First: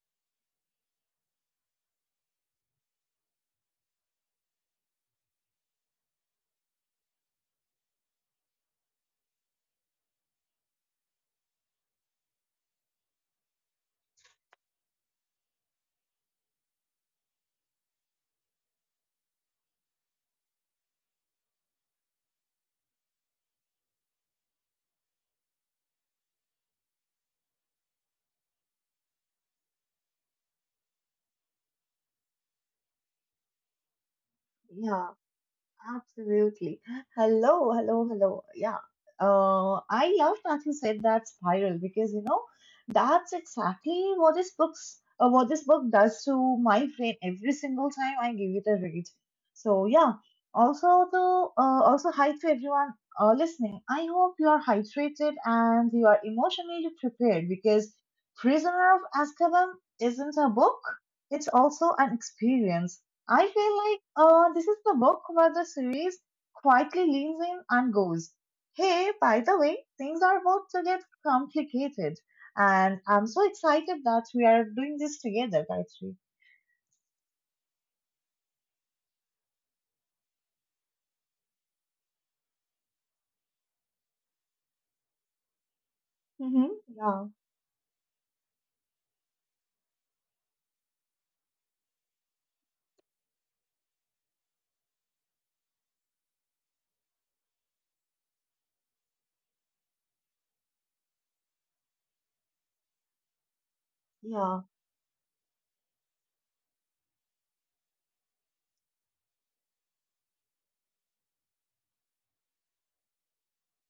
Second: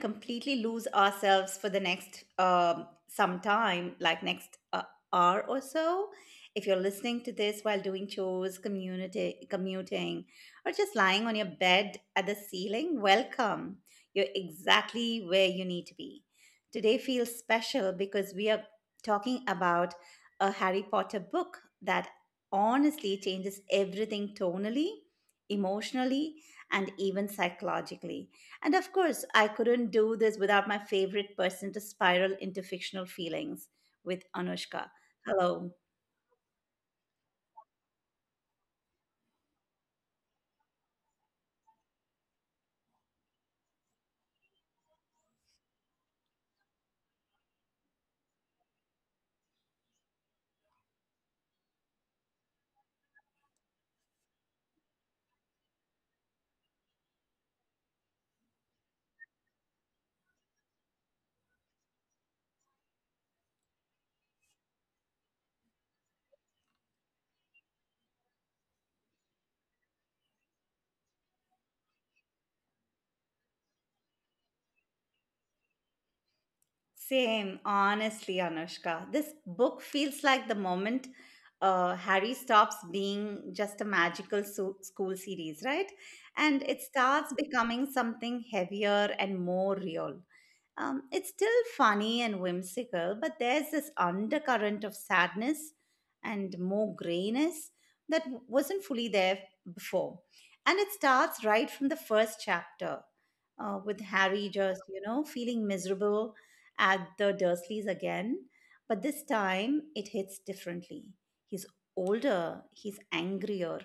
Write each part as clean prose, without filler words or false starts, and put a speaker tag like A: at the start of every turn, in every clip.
A: completely lose ourselves for the next some time, like next hour or so, if you're listening to this while doing chores, community commuting, or just lying on your bed at the ceiling, welcome. You're exactly where you need to be. Today feels special because we are talking about a Harry Potter book that honestly changes everything tonally, emotionally and even psychologically. And of course, I couldn't do this without my favorite person to spiral into fictional feelings with Anushka.
B: Yeah,
A: Hello.
B: absolutely. Hello, hello, hello. Yeah. I love that you said that spiral because that's exactly what this book's what this book does to my brain every single time I give it a read. So yeah. Also the also hi to everyone listening. I hope you are hydrated and you are emotionally prepared because Prisoner of Azkaban isn't a book; it's also an experience. I feel like this is the book where the series quietly leans in and goes, "Hey, by the way, things are about to get complicated." And I'm so excited that we are doing this together, Gayatri.
A: Same, honestly, Anushka. This book feels like the moment Harry stops being just a magical school series, right? And
B: Mm-hmm.
A: it
B: Yeah,
A: starts becoming something heavier and more real. It's still funny and whimsical, but there's this undercurrent of sadness and more grayness that wasn't fully there before. And it starts right from the first chapter with Harry
B: yeah.
A: just, feeling miserable at the Dursleys again. But this time it hits differently. He's older, he's angrier,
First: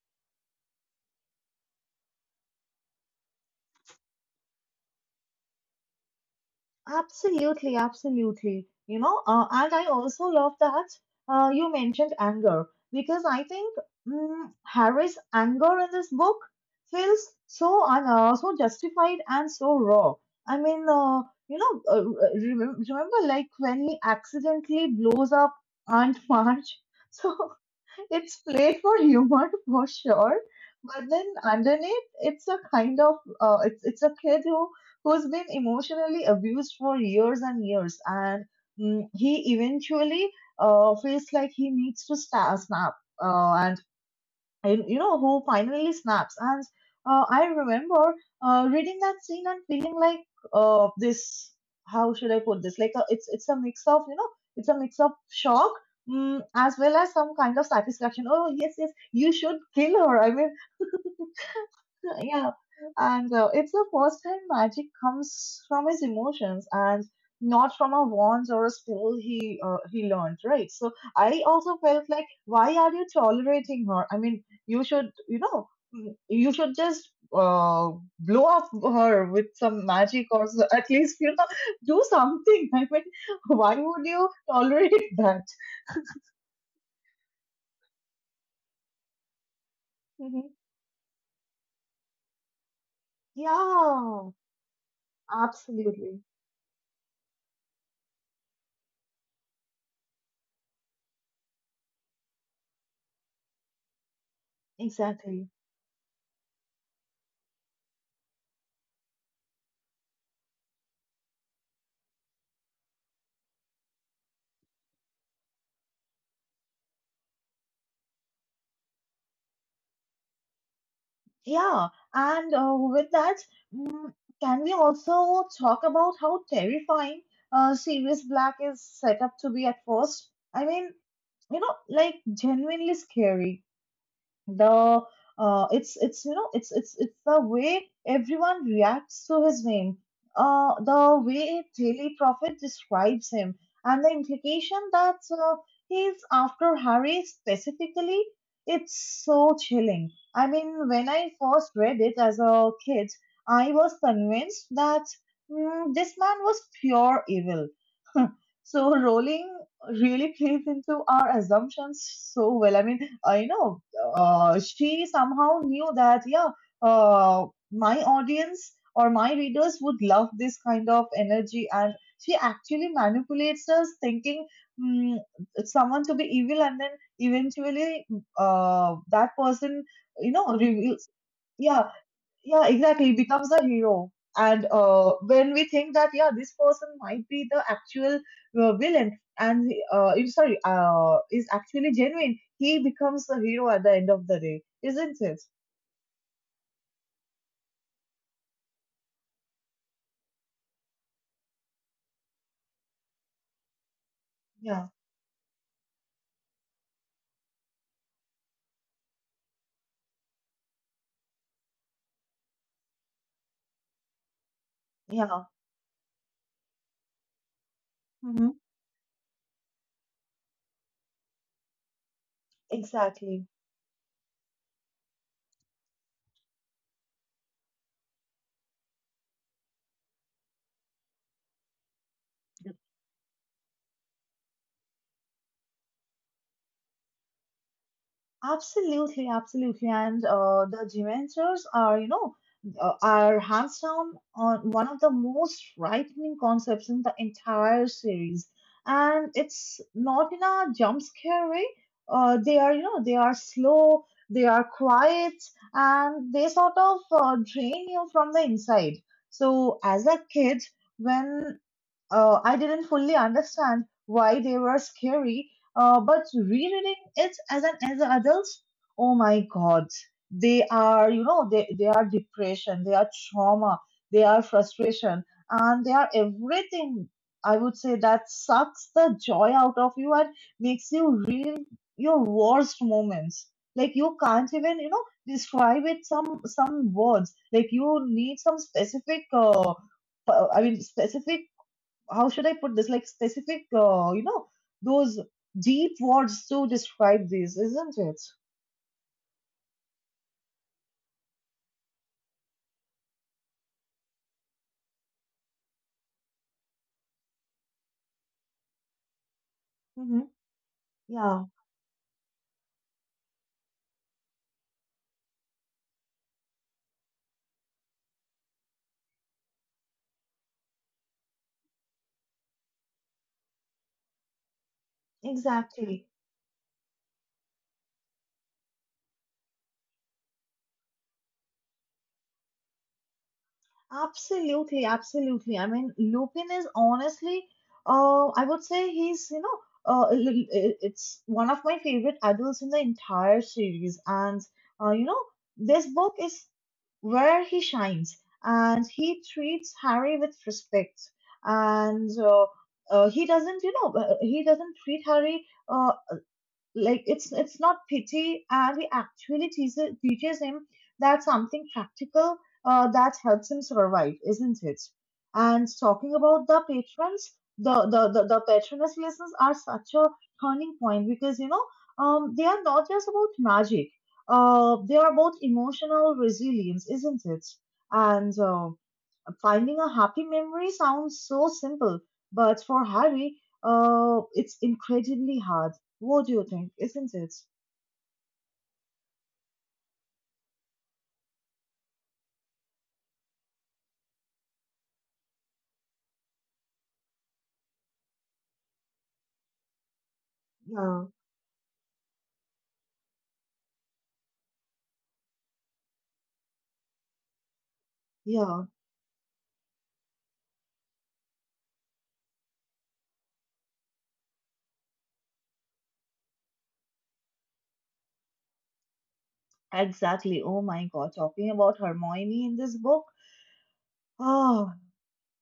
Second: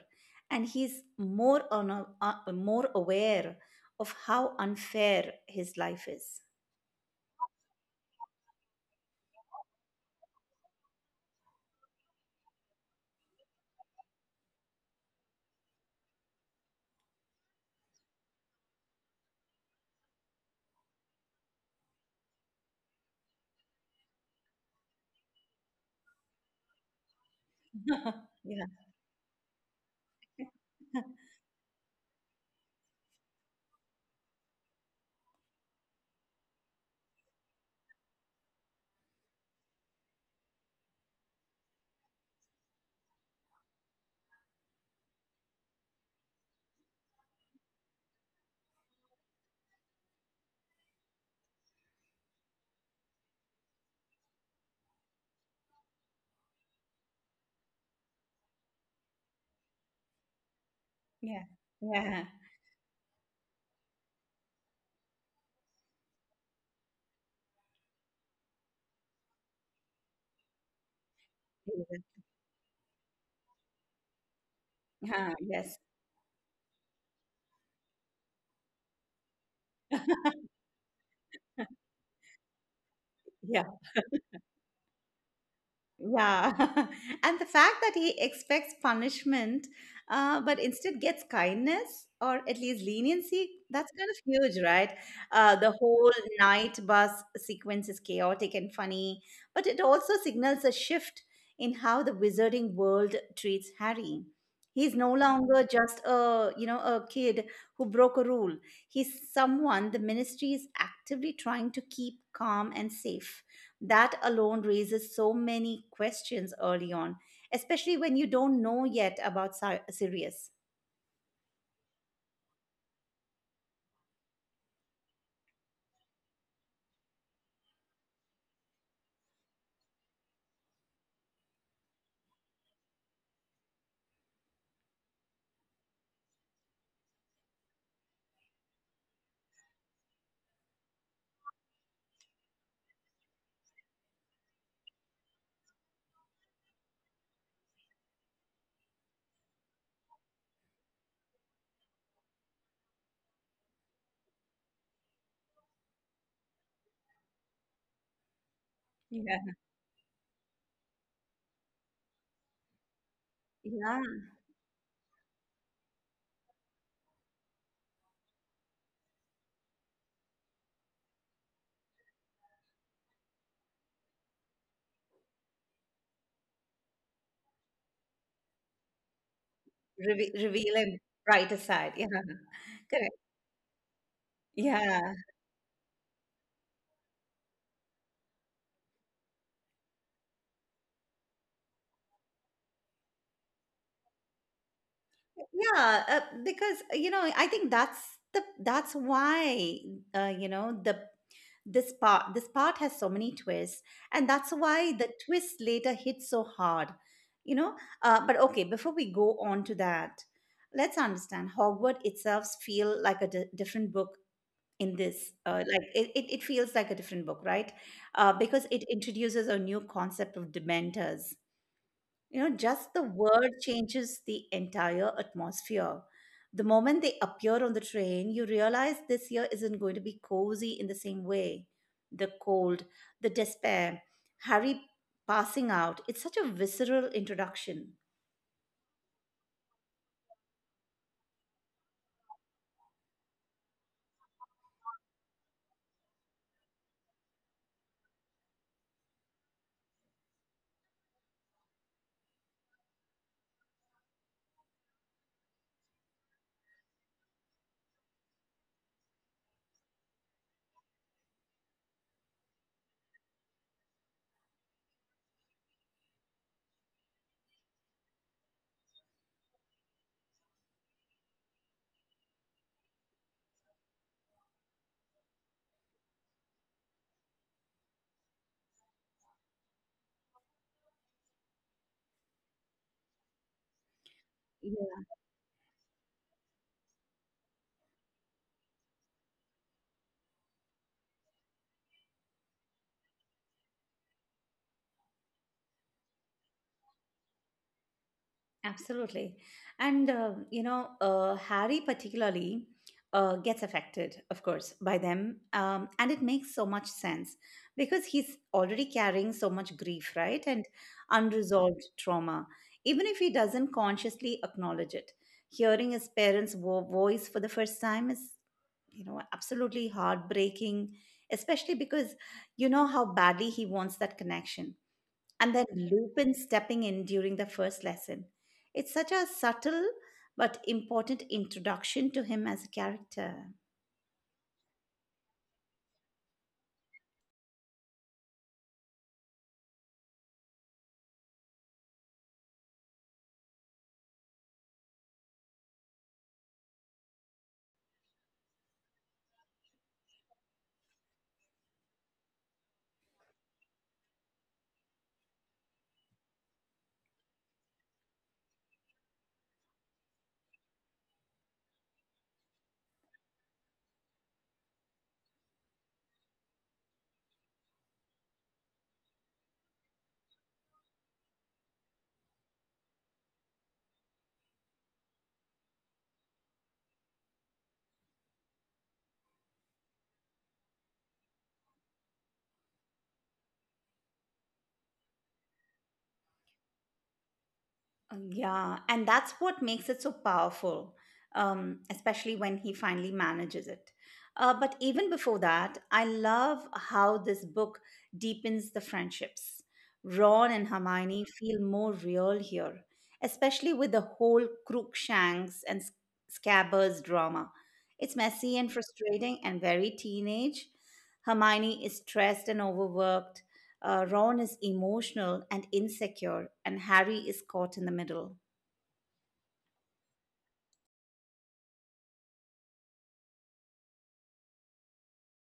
A: and he's more aware of how unfair his life is.
B: Absolutely, absolutely. And I also love that you mentioned anger because I think Harry's anger in this book feels so justified and so raw. I mean, uh, you know, uh, remember like when he accidentally blows up Aunt March? So
A: Yeah.
B: it's played for humor for sure,
A: Yeah.
B: but then underneath, it's a kind of— it's a kid who's been emotionally abused for years and years, and he eventually feels like he needs to sta snap. And you you know, who finally snaps. And I remember reading that scene and feeling like this. How should I put this? Like a, it's— it's a mix of It's a mix of shock. Mm, as well as some kind of satisfaction. Oh yes, yes, you should kill her. I mean,
A: Yeah. Yeah.
B: yeah. And it's the first time magic comes from his emotions and not from a wand or a spell he learned, right? So I also felt like, why are you tolerating her? I mean, you should,
A: Yeah.
B: you know,
A: Yes.
B: you should just uh, blow up her with some magic or so, at least, you know, do something. I mean,
A: Yeah.
B: why would you tolerate that?
A: Yeah. And the fact that he expects punishment,
B: Mhm.
A: but instead gets kindness or at least leniency, that's kind of
B: Yeah,
A: huge, right? The whole
B: absolutely,
A: night bus sequence is chaotic and funny, but it also signals a shift in how the wizarding world treats Harry. He's no
B: exactly.
A: longer just a kid who broke a rule. He's someone the ministry is actively trying to keep calm and safe, that alone raises so many questions early on, especially when you don't know yet about Sirius.
B: Yeah, and with that, mm, can we also talk about how terrifying Sirius Black is set up to be at first? I mean, you know, like genuinely scary. The uh, it's it's you know it's the way everyone reacts to his name, the way Daily Prophet describes him, and the implication that he's after Harry specifically. It's so chilling. I mean, when I first read it as a kid, I was convinced that this man was pure evil. So Rowling
A: Yeah.
B: really plays into our assumptions so well. I mean, I know
A: Yeah,
B: she somehow knew that, yeah, uh, my audience or my readers would love this kind of energy, and she actually manipulates us thinking mm, someone to be evil and then eventually that person, you know,
A: Reveal and
B: reveals—
A: brighter
B: yeah,
A: side. Yeah,
B: yeah,
A: correct.
B: exactly, becomes a hero. And
A: Yeah.
B: when we think that, yeah, this person might be the actual villain, and I sorry, is actually genuine, he becomes the hero at the end of the day, isn't it?
A: Yeah, because I think that's the that's why you know the this part has so many twists, and that's
B: Yeah,
A: why the twist later hits so hard. You know, but okay, before we go on to that, let's understand Hogwarts itself feel like a different book in this.
B: yeah.
A: Like it feels like a different book, right? Uh,
B: Hmm.
A: because it introduces a new concept of Dementors. Just the word
B: Exactly.
A: changes the entire atmosphere. The moment they appear on the train, you realize this year isn't going to be cozy in the same way. The cold, the despair, Harry passing out. It's such a visceral introduction.
B: Absolutely, absolutely. And the Dementors are, you know, are hands down on one of the most frightening concepts in the entire series. And it's not in a jump scare way. They are, you know, they are slow, they are quiet, and they sort of drain you from the inside. So as a kid, when I didn't fully understand why they were scary, but rereading it as an adult, oh my God, they are, you know, they are depression, they are trauma, they are frustration, and they are everything. I would say that sucks the joy out of you and makes you relive your worst moments. Like you can't even, you know, describe it, some words. Like you need some specific. I mean, specific— how should I put this? Like specific, you know, those deep words to describe this, isn't it?
A: Absolutely. And Harry particularly gets affected, of course, by them. And it makes so much sense because he's already carrying so much grief,
B: Hmm.
A: right? And
B: Yeah,
A: unresolved trauma, even if he doesn't consciously acknowledge it. Hearing his parents' voice for the first time is, absolutely heartbreaking, especially because you know how badly he wants that connection and then
B: exactly.
A: Lupin stepping in during the first lesson. It's such a subtle but important introduction to him as a character.
B: Absolutely, absolutely. I mean, Lupin is honestly, I would say he's, you know, it's one of my favorite adults in the entire series. And, you know, this book is where he shines, and he treats Harry with respect. And he doesn't, you know, he doesn't treat Harry. Like it's— it's not pity, and he actually teaches him that— something practical that helps him survive, isn't it? And talking about the patrons, the patroness lessons are such a turning point because, you know, um, they are not just about magic. They are about emotional resilience, isn't it? And finding a happy memory sounds so simple, but for Harry, it's incredibly hard. What do you think, isn't it?
A: Yeah, and that's what makes it so powerful, especially when he finally manages it. But even before that, I love how this book deepens the friendships. Ron and
B: Yeah.
A: Hermione feel more real here, especially with the whole Crookshanks and Scabbers drama. It's messy
B: Yeah,
A: and frustrating and very teenage. Hermione is stressed and overworked. Ron is emotional and insecure, and Harry is caught in the middle.
B: exactly. Oh my God, talking about Hermione in this book. Oh,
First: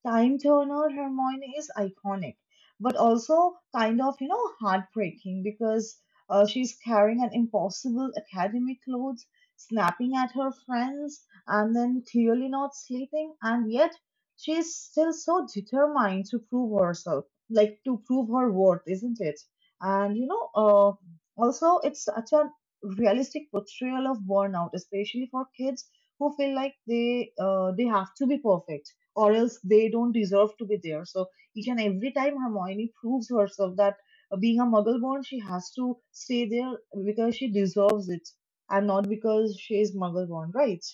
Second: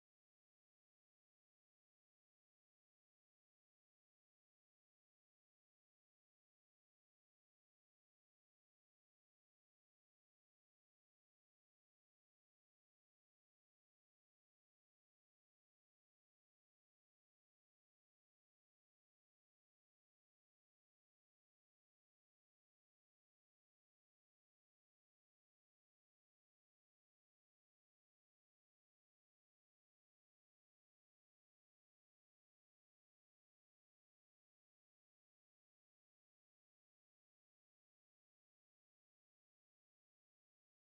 B: Time Turner Hermione is iconic, but also kind of, you know, heartbreaking because she's carrying an impossible academic load, snapping at her friends, and then clearly not sleeping, and yet she's still so determined to prove herself, like to prove her worth, isn't it? And, you know, also it's such a realistic portrayal of burnout, especially for kids who feel like they have to be perfect or else they don't deserve to be there. So each and every time Hermione proves herself that being a muggle born, she has to stay there because she deserves it and not because she is muggle born, right?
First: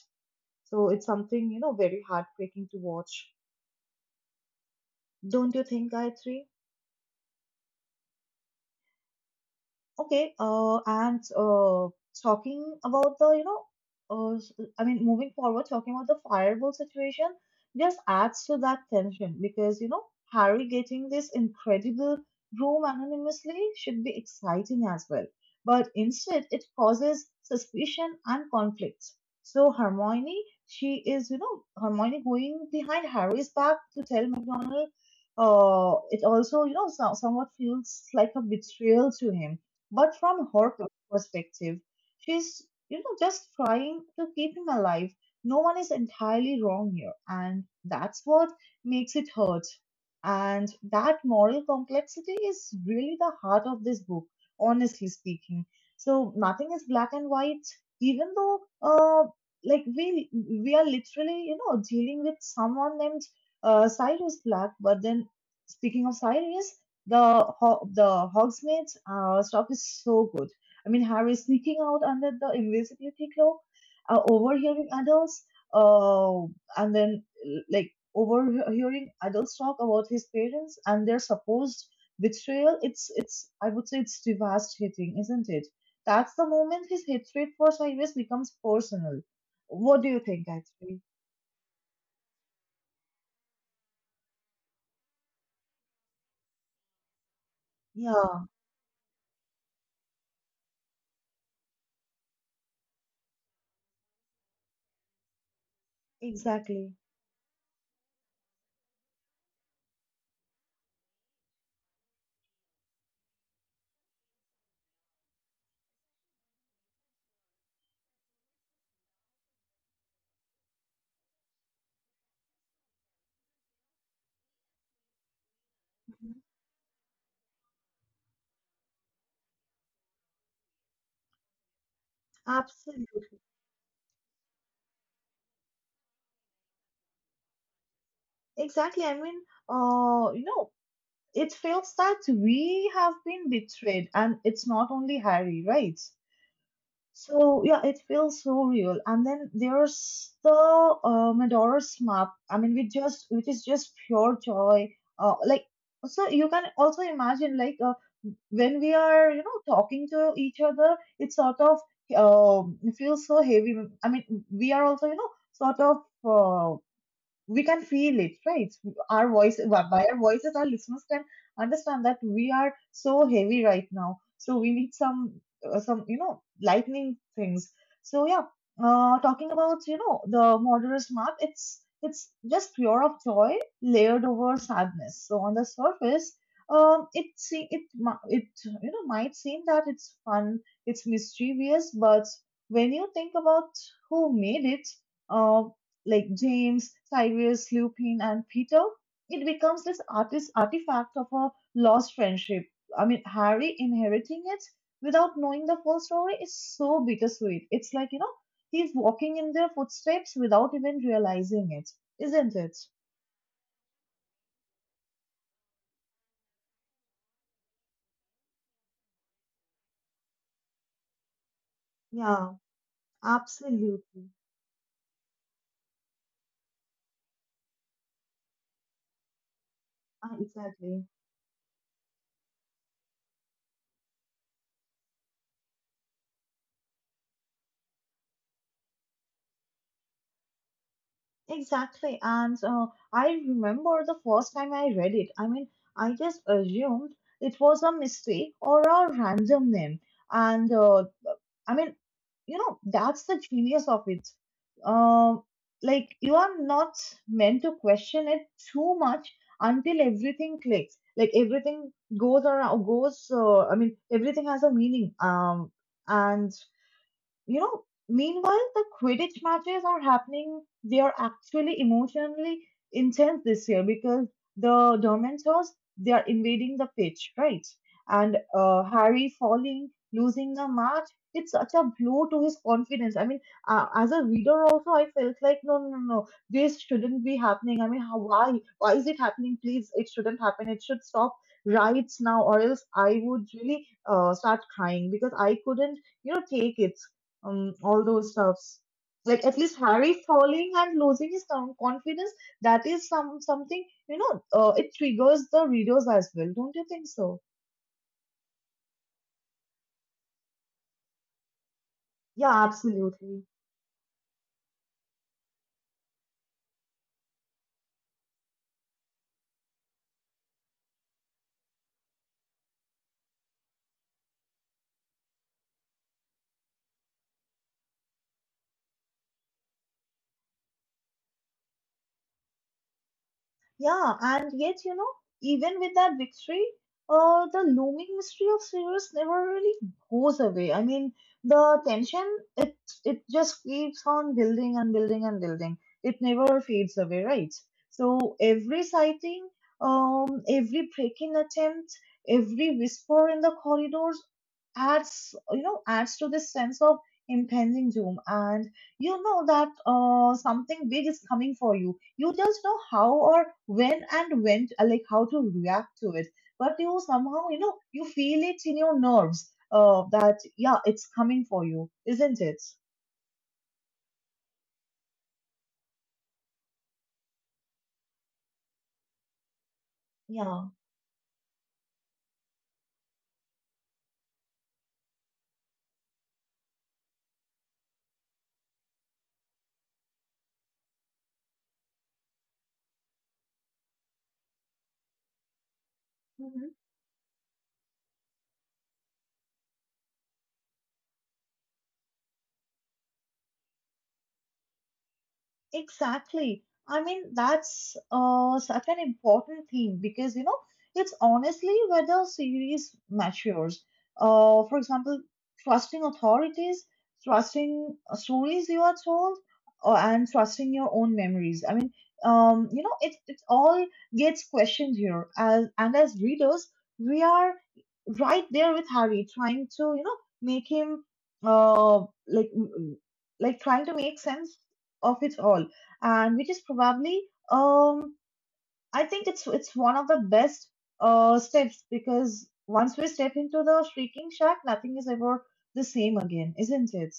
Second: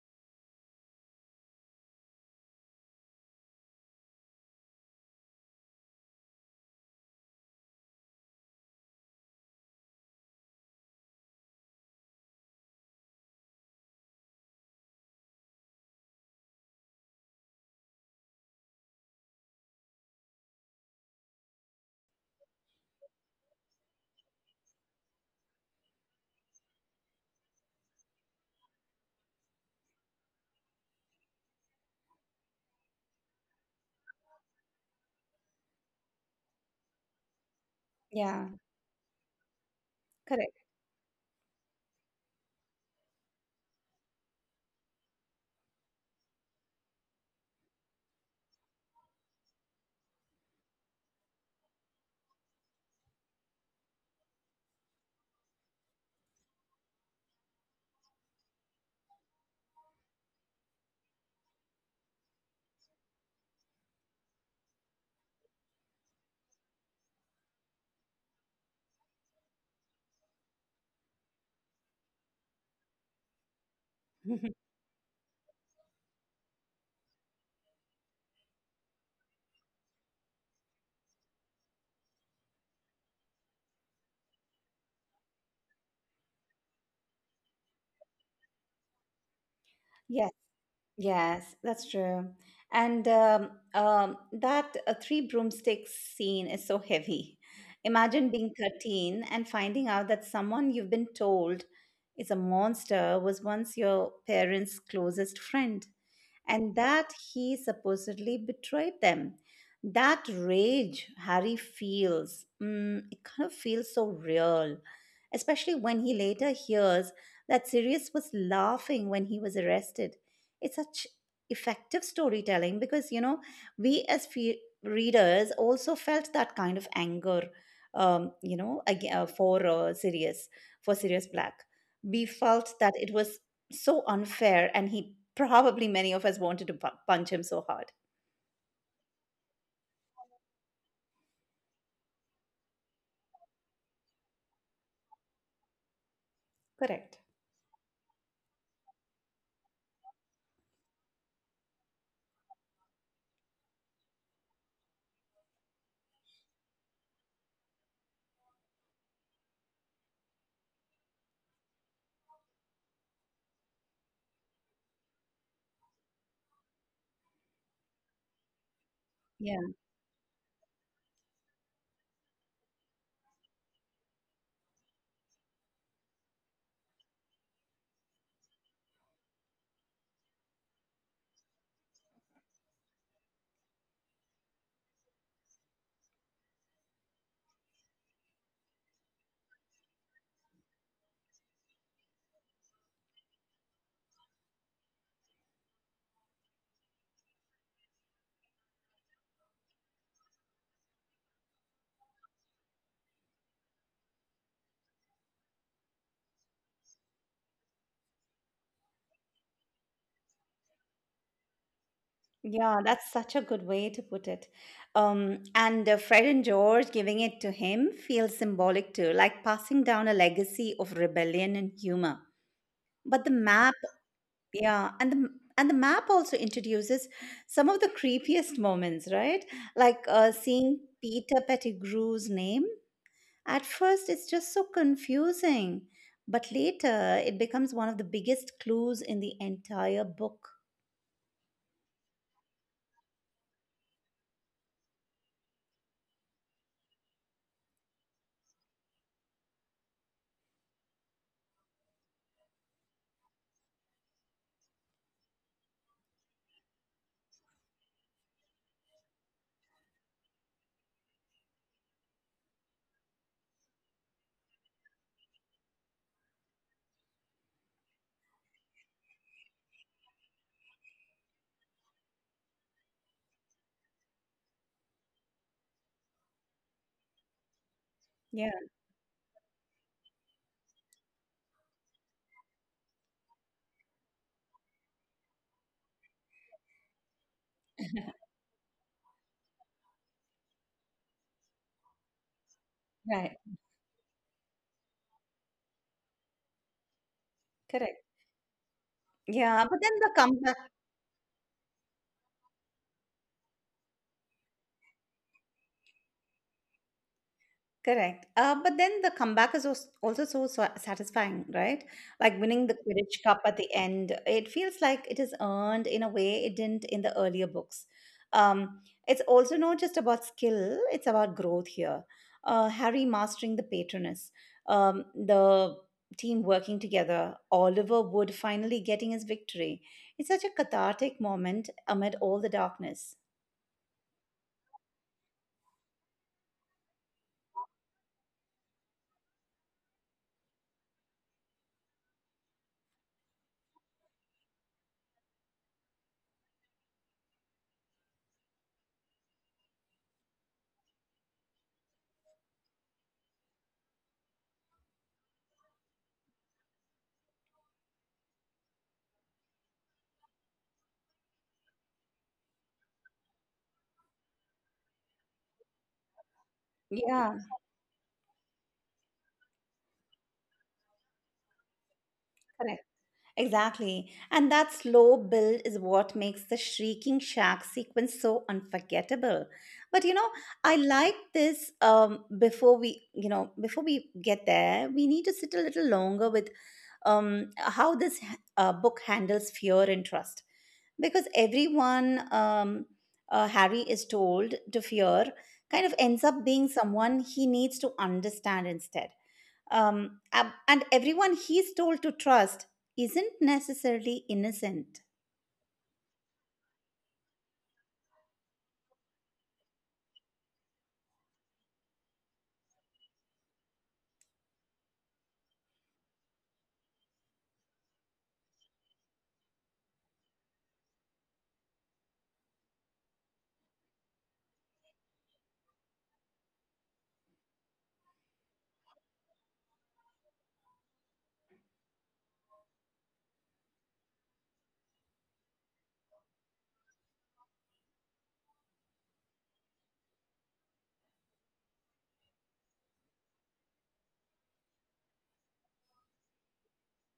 B: So it's something, you know, very heartbreaking to watch. Don't you think, Gayatri? Okay, and talking about the, you know, uh, s- I mean, moving forward, talking about the fireball situation just adds to that tension because, you know, Harry getting this incredible room anonymously should be exciting as well. But instead, it causes suspicion and conflict. So Hermione, she is, you know, Hermione going behind Harry's back to tell McDonald. It also, you know, so, somewhat feels like a
A: Yeah,
B: betrayal to him, but from
A: correct.
B: her perspective, she's, you know, just trying to keep him alive. No one is entirely wrong here, and that's what makes it hurt. And that moral complexity is really the heart of this book, honestly speaking. So nothing is black and white, even though, like we are literally, you know, dealing with someone named Cyrus Black. But then, speaking of Cyrus, the the Hogsmeade's stuff is so good. I mean, Harry sneaking out under the invisibility cloak, overhearing adults, uh, and then like overhearing adults talk about his parents and their supposed betrayal. It's— it's I would say it's devastating, isn't it? That's the moment his hatred for Cyrus becomes personal. What do you
A: Yes,
B: think, actually?
A: yes, that's true. And that Three Broomsticks scene is so heavy. Imagine
B: Yeah,
A: being 13 and finding out that someone you've been told is a monster was once your parents' closest friend. And
B: exactly.
A: that he supposedly betrayed them. That rage Harry feels, it kind of feels so real, especially when he later hears that Sirius was laughing when he was arrested. It's such effective storytelling because, we as readers also
B: Mhm.
A: felt that kind of anger, um, you know, ag- uh, for uh, Sirius, for Sirius Black. We felt that it was
B: Absolutely.
A: so unfair and he probably many of us wanted to punch him so hard.
B: Exactly. I mean, you know, it feels that we have been betrayed, and it's not only Harry, right?
A: Correct.
B: So yeah, it feels so real. And then there's the Medora's map. I mean, we just— which is just pure joy. Uh, like so you can also imagine, like, when we are, you know, talking to each other, it sort of feels so heavy. I mean, we are also, you know, sort of, we can feel it, right? Our voice,
A: Yeah,
B: by our voices, our listeners can understand that we are so heavy right now. So we need some, some, you know, lightning things. So yeah, talking about, you know, the murderer's map, it's— it's just pure of joy layered over sadness. So on the surface, it you know might seem that it's fun, it's mischievous, but when you think about who made it, uh, like James, Cyrus, Lupin, and Peter, it becomes this artist artifact of a lost friendship. I mean, Harry inheriting it without knowing the full story is so bittersweet. It's like, you know, he's walking in their footsteps without even realizing it, isn't it?
A: yeah, that's such a good way to put it. And Fred and George giving it to him feels symbolic too, like passing down a legacy of rebellion and humor.
B: Yeah,
A: But the map
B: absolutely.
A: Yeah, and the map also introduces some of the creepiest moments, right? Like seeing
B: Exactly.
A: Peter Pettigrew's name. At first, it's just so confusing, but later it becomes one of the biggest clues in the entire book.
B: Exactly. And I remember the first time I read it. I mean, I just assumed it was a mistake or a random name. And I mean, you know, that's the genius of it. Um, like, you are not meant to question it too much until everything clicks. Like, everything goes around, goes, I mean, everything has a meaning. And you know, meanwhile, the Quidditch matches are happening. They are actually emotionally intense this year because the Dementors, they are invading the pitch, right? And
A: Yeah,
B: Harry falling, losing the match. It's such a blow to his confidence. I mean, as a reader also, I felt like, no, no, no, no, this shouldn't be happening. I mean, how, why? Why is it happening? Please, it shouldn't happen. It should stop right now, or else I
A: right.
B: would really start crying because I couldn't, you know, take it, all
A: Correct.
B: those stuffs. Like at
A: Yeah.
B: least
A: but then the
B: Harry falling and losing his confidence, that is something you know. It triggers the readers as well, don't you think so?
A: Correct. But then the comeback is also so satisfying, right? Like
B: Yeah,
A: winning the Quidditch Cup
B: absolutely.
A: at the end. It feels like it is earned in a way it didn't in the earlier books. Um, it's also not just about skill, it's about growth here. Harry mastering the Patronus. The team working together, Oliver Wood finally getting his victory. It's such a cathartic moment amid all the darkness.
B: Yeah, and yet, you know, even with that victory, the looming mystery of Sirius never really goes away. I mean, the tension, it it just keeps on building and building and building. It never fades away, right? So every sighting, every break-in attempt, every whisper in the corridors adds, adds to this sense of impending doom, and you know that something big is coming for you, you just know how or when and like how to react to it. But you
A: Yeah,
B: somehow, you know, you feel it in your nerves that, yeah, it's coming for you, isn't it?
A: correct. Exactly. And that slow build is what makes the Shrieking Shack sequence so unforgettable. But,
B: Yeah.
A: I like this, before we get there, we need to sit a little longer with how this book handles fear and trust. Because everyone Harry is told to fear kind of ends up being
B: Mm-hmm.
A: someone he needs to understand instead. And everyone he's told to trust isn't necessarily innocent.
B: Exactly. I mean, that's such an important thing because, you know, it's honestly where the series matures. For example, trusting authorities, trusting stories you are told, or, and trusting your own memories. I mean, you know, it all gets questioned here. As, and as readers, we are right there with Harry, trying to, you know, make him uh, like, like trying to make sense of it all, and which is probably um I think it's one of the best steps because once we step into the Shrieking Shack, nothing is ever the same again, isn't it?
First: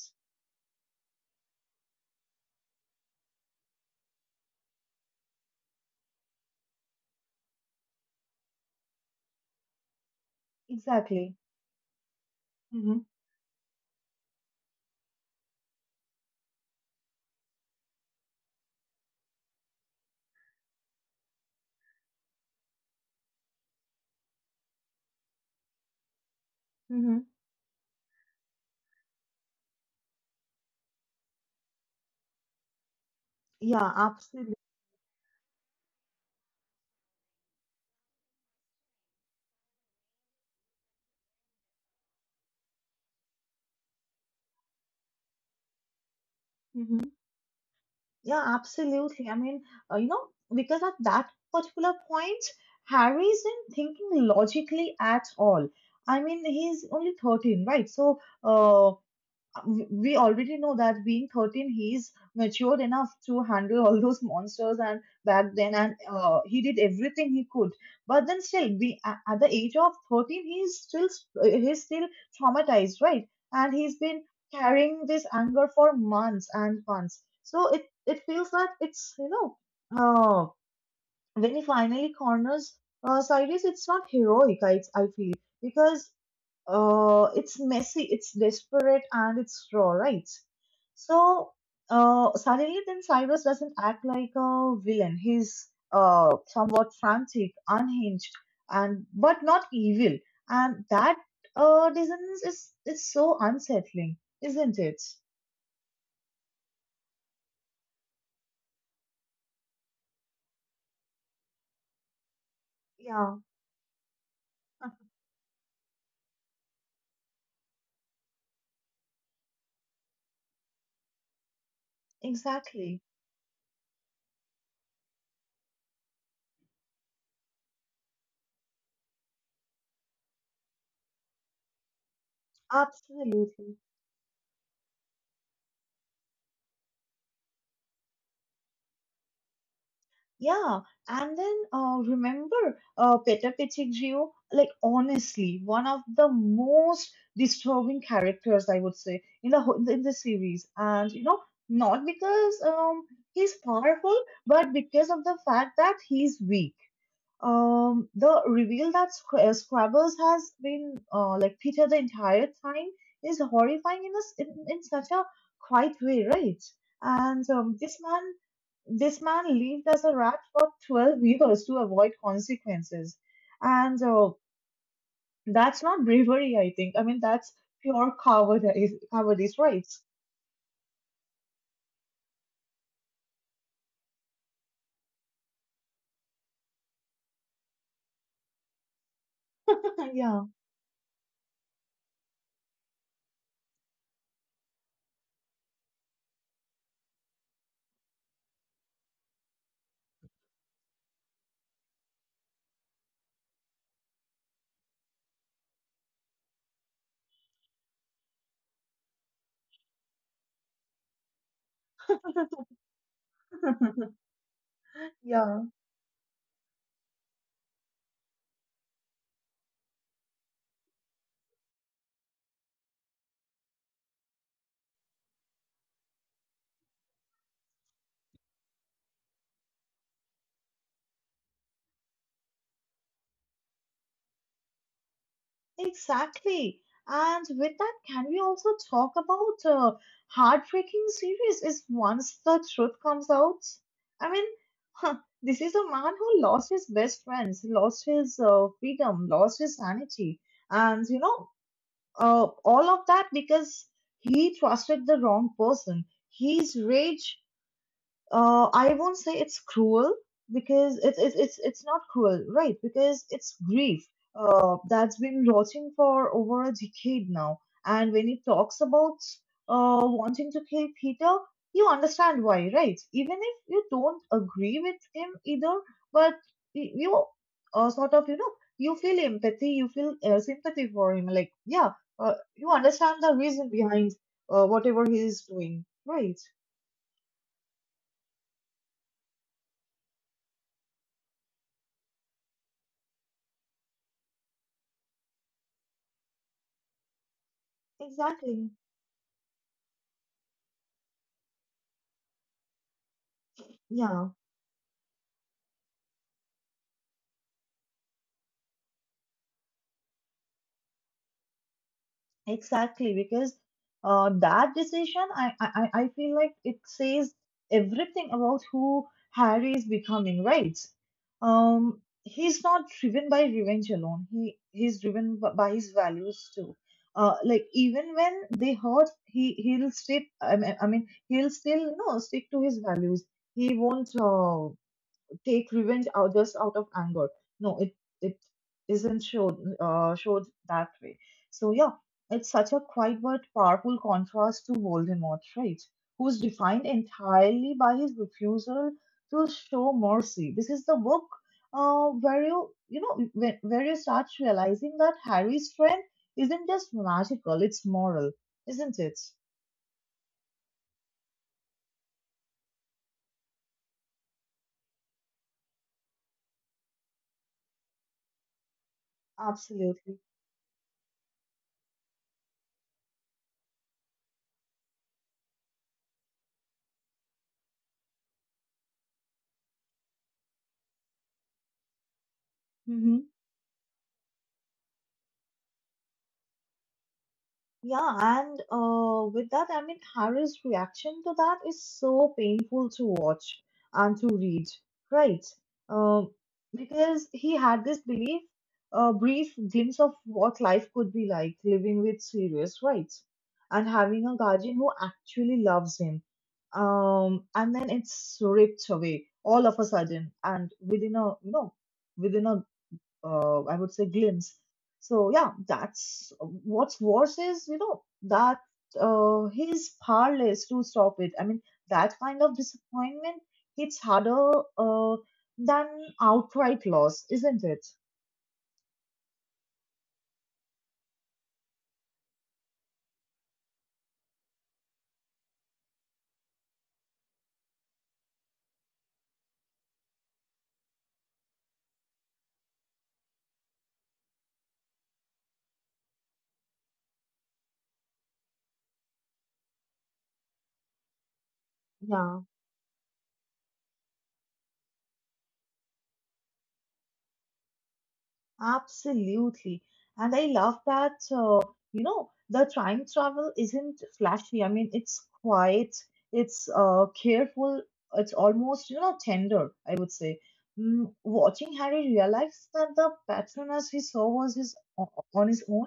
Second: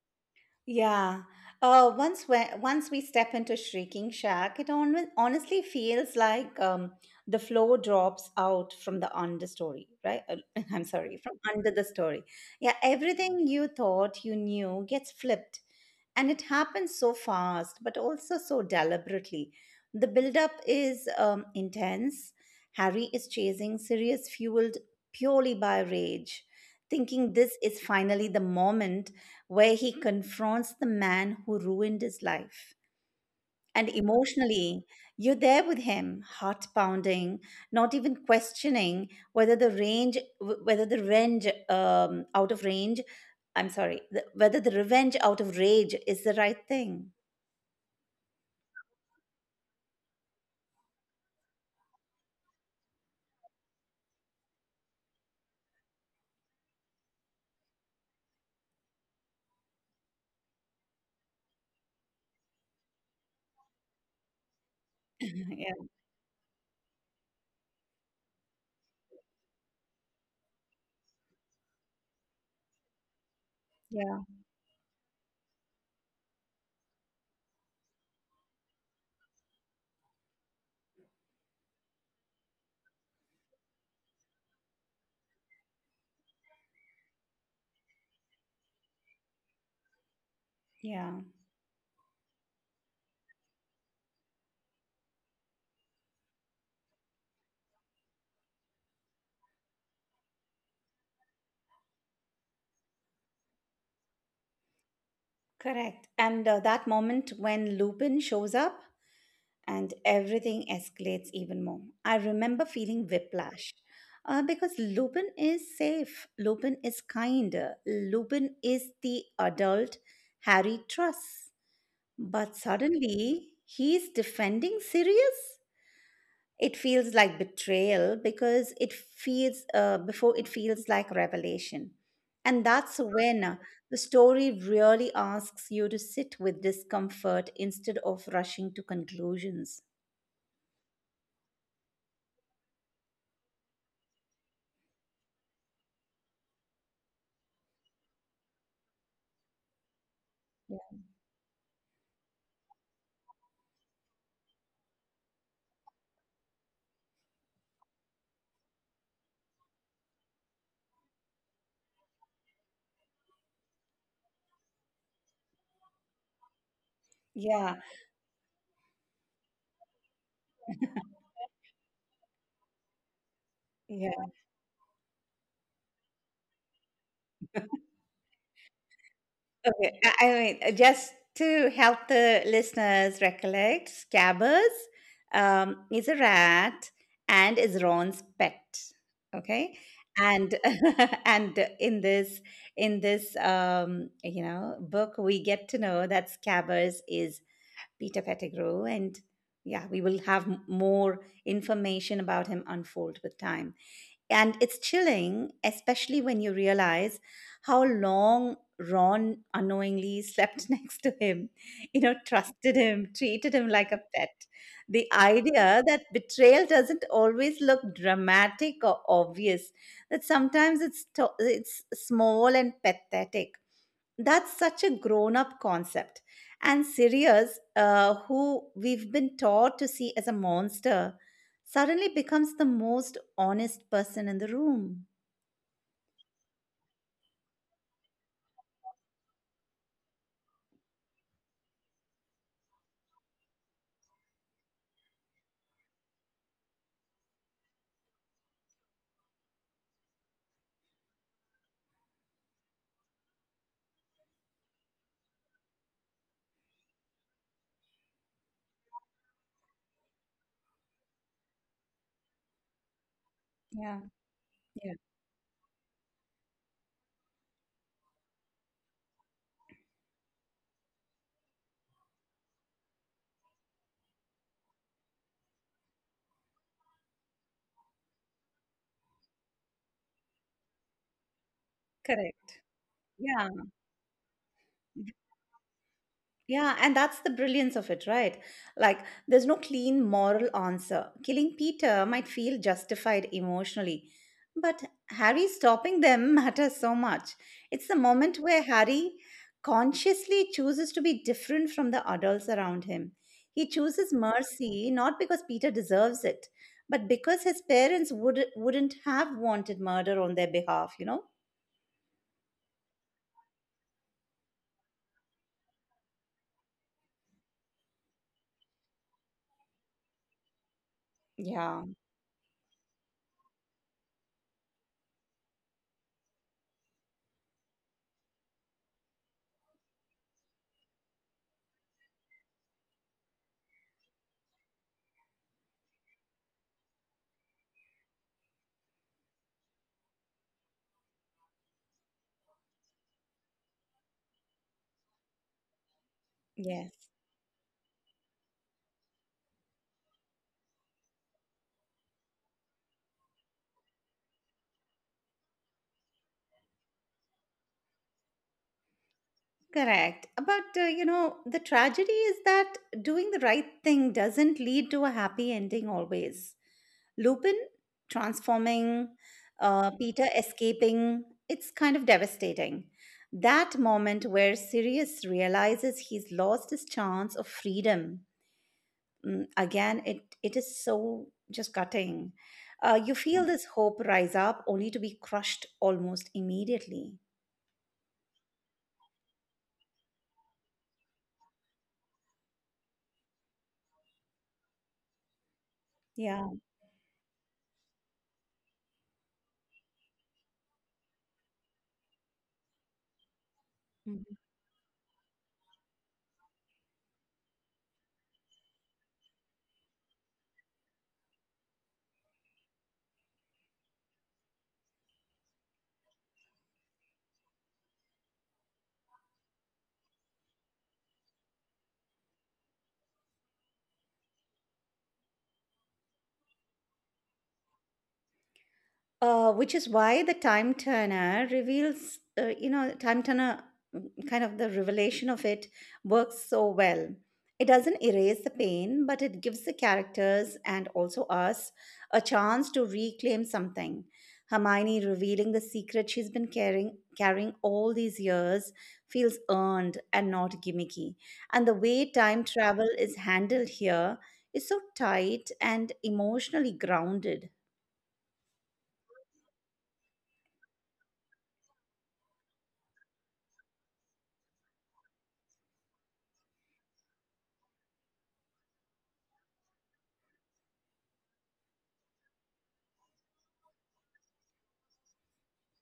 A: Yeah. Once we step into Shrieking Shack, it honestly feels like the floor drops out from the understory, right? I'm sorry,
B: Exactly.
A: from under the story. Yeah,
B: Mm-hmm.
A: everything you thought you knew gets flipped, and it happens so fast, but also so deliberately. The buildup is intense. Harry is chasing Sirius, fueled purely by rage,
B: Mm-hmm.
A: thinking this is finally the moment where he confronts the man who ruined his life. And
B: Yeah, absolutely.
A: emotionally, you're there with him, heart pounding, not even questioning whether the range out of range, I'm sorry, the, whether the revenge out of rage is the right
B: Mm-hmm.
A: thing.
B: Yeah, absolutely. I mean, you know, because at that particular point, Harry isn't thinking logically at all. I mean, he's only 13, right? So, we already know that being 13 he's matured enough to handle all those monsters and back then
A: Yeah,
B: and he did everything he could but then still be at the age of 13 he's still traumatized, right? And he's
A: yeah,
B: been carrying this anger for months and months, so it feels that it's, you know, uh, when he finally corners Cyrus, it's not heroic, I feel, because it's messy, it's desperate, and it's raw, right?
A: yeah.
B: So suddenly, then Cyrus doesn't act like a villain. He's somewhat frantic, unhinged, and but not evil. And that dissonance is so unsettling, isn't it?
A: Correct. And that moment when Lupin shows up and everything escalates even more. I remember feeling
B: Yeah,
A: whiplash because Lupin is safe, Lupin is kind, Lupin is the adult Harry trusts. But
B: exactly,
A: suddenly, he's defending Sirius? It feels like betrayal because it feels before it feels like revelation. And that's when
B: absolutely.
A: the story really asks you to sit with discomfort instead of rushing to conclusions.
B: Yeah, and then remember Peter Pettigrew, like honestly, one of the most disturbing characters I would say in the in the series,
A: Yeah.
B: and you know not because he's powerful, but because of the fact that he's weak. The reveal that Scrabble's has been like Peter the entire time is horrifying in this in such a quiet way, right? And
A: Yeah.
B: this man lived as a rat for 12 years to avoid consequences, and
A: Yeah.
B: that's not bravery, I think. I mean, that's pure cowardice, right?
A: Okay, I mean, just to help the listeners recollect, Scabbers is a rat and is Ron's pet. Okay,
B: Yeah,
A: and and in this book, we get to know that Scabbers is Peter Pettigrew, and yeah, we will have more information about him unfold with time. And it's chilling, especially when you realize how long Ron unknowingly slept next to him, trusted him, treated him like a pet. The
B: yeah.
A: idea that betrayal doesn't always look dramatic or obvious, that sometimes it's small and pathetic. That's such a grown up concept. And Sirius, who we've been taught to see as a monster, suddenly becomes the most honest person in the room.
B: Exactly. And with that, can we also talk about heartbreaking series is once the truth comes out? I mean, huh, this is a man who lost his best friends, lost his freedom, lost his sanity, and you know, all of that because he trusted the wrong person. His rage, I won't say it's cruel because it's not cruel, right? Because it's
A: Yeah,
B: grief
A: yeah,
B: that's been rotting for over a decade now. And when he talks about wanting to kill Peter, you understand why, right? Even if you don't agree with him either, but you sort of, you know, you feel empathy, you feel sympathy for him. Like yeah,
A: correct.
B: you understand the
A: Yeah,
B: reason behind whatever he is doing, right?
A: yeah, and that's the brilliance of it, right? Like, there's no clean moral answer. Killing Peter might feel justified emotionally, but Harry stopping them matters so much. It's the moment where
B: Exactly.
A: Harry consciously chooses to be different from the adults around him. He chooses
B: Yeah.
A: mercy not because Peter deserves it, but because his parents wouldn't have wanted murder on their behalf, you know?
B: Exactly, because that decision, I feel like it says everything about who Harry is becoming, right?
A: Yeah,
B: He's not driven by revenge alone. He's driven by his values too. Like even when they hurt, he'll stick. I mean, he'll still, you know, stick to his values. He won't take revenge out just out of anger. No, it isn't showed that way. So yeah, it's such a quiet but powerful contrast to Voldemort, right? Who's defined
A: yes.
B: entirely by his refusal to show mercy. This is the book where you know where you start realizing that Harry's strength isn't just magical; it's moral, isn't it?
A: Correct. But the tragedy is that doing the right thing doesn't lead to a happy ending always. Lupin transforming,
B: Absolutely.
A: Peter escaping, it's kind of devastating. That moment where Sirius realizes he's lost his chance of freedom, again, it is so just gutting. You
B: Mm-hmm.
A: feel this hope rise up only to be crushed almost immediately.
B: Yeah, and with that, I mean, Harry's reaction to that is so painful to watch and to read, right? Uh,
A: Yeah.
B: because he had this belief, a brief glimpse of what life could be like living with Sirius, right? And having a guardian who actually loves him. And then it's ripped away all of a sudden, and within a, you know, within a I would say, glimpse. So yeah, that's what's worse is you know that he's powerless to stop it. I mean, that kind of disappointment hits harder uh, than outright loss, isn't it?
A: Which is why the time turner reveals, you know, time turner mm, kind of the revelation of it works so well. It doesn't erase the pain, but it gives the characters and also us a chance to reclaim something. Hermione revealing the secret she's been carrying all these years feels earned and not gimmicky. And the way
B: Yeah.
A: time travel is handled here is so tight and emotionally grounded.
B: Absolutely. And I love that, you know, the time travel isn't flashy. I mean, it's quiet, it's careful, it's almost, you know, tender, I would say. Mm, watching Harry realize that the patronus he saw was his on his own.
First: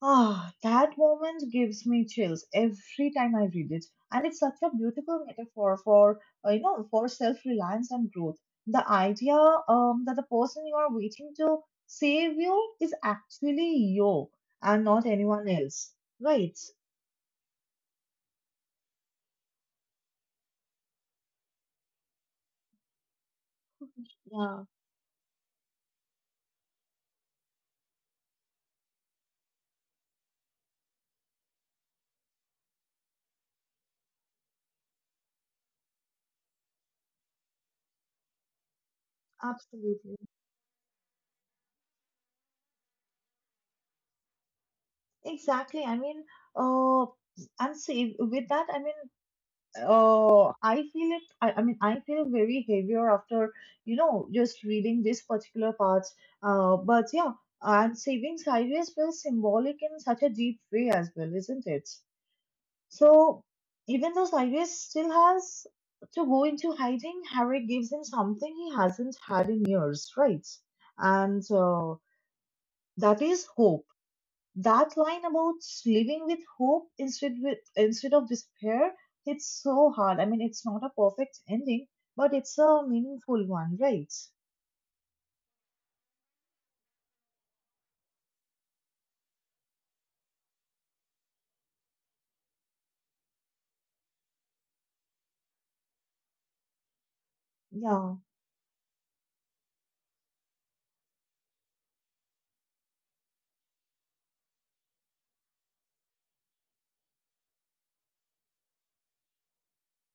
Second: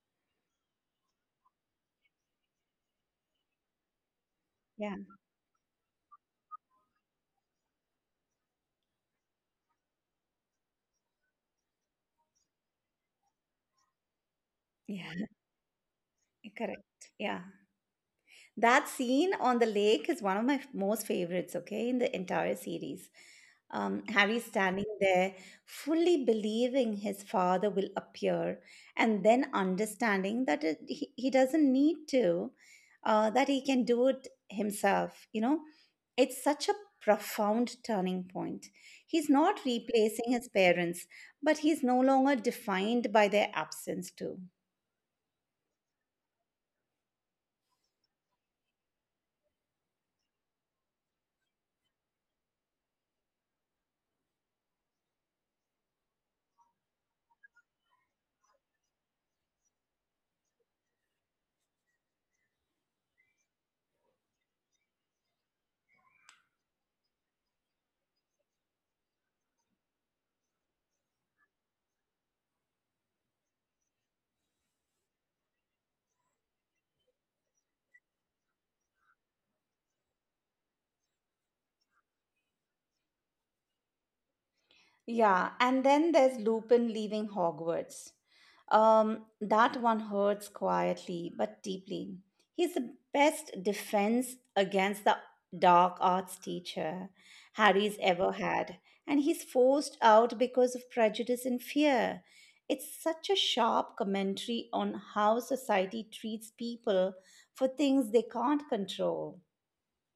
B: Ah, that moment gives me chills every time I read it, and it's such a
A: Yeah,
B: beautiful metaphor for you know for self-reliance and growth. The idea that the person you are waiting to save you is actually you and not
A: yeah,
B: anyone else, right?
A: correct. Yeah, that scene on the lake is one of my most favorites, okay, in the entire series. Harry's
B: Yeah,
A: standing there, fully believing his father will appear, and then understanding that he doesn't need to, that he can do it himself. It's such a profound turning point. He's not
B: absolutely.
A: replacing his parents, but he's no longer defined by their absence, too.
B: Exactly. I mean, uh, and save with that. I mean, I feel it. I mean, I feel very heavier after you know just reading this particular parts. But yeah, and savings highways feels symbolic in such a deep way as well, isn't it? So even though highways still has to go into hiding, Harry gives him something he hasn't had in years, right? And that is hope, that line about living with hope instead of despair hits so hard. I mean, it's not a perfect ending, but it's a meaningful one, right?
A: Yeah, and then there's Lupin leaving Hogwarts. That one hurts quietly but deeply. He's the best defense against the dark arts teacher Harry's
B: Yeah.
A: ever had, and he's forced out because of prejudice and fear. It's such a sharp commentary on how society treats people for things they can't control.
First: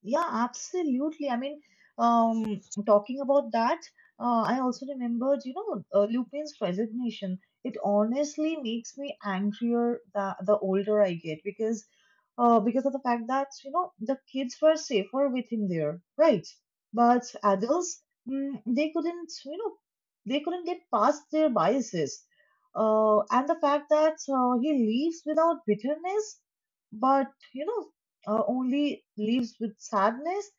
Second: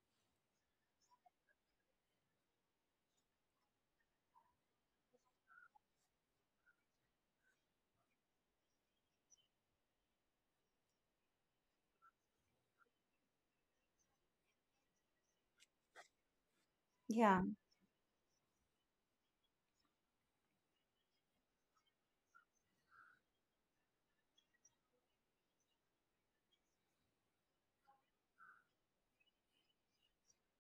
B: Yeah, absolutely. I mean, um, talking about that, I also remembered, you know, Lupin's resignation. It honestly makes me angrier the older I get because of the fact that you know the kids were safer with him there, right? But
A: Yeah,
B: adults, mm, they couldn't, you know, they couldn't get past their biases, and the fact that he leaves without bitterness. But you know, only leaves with sadness.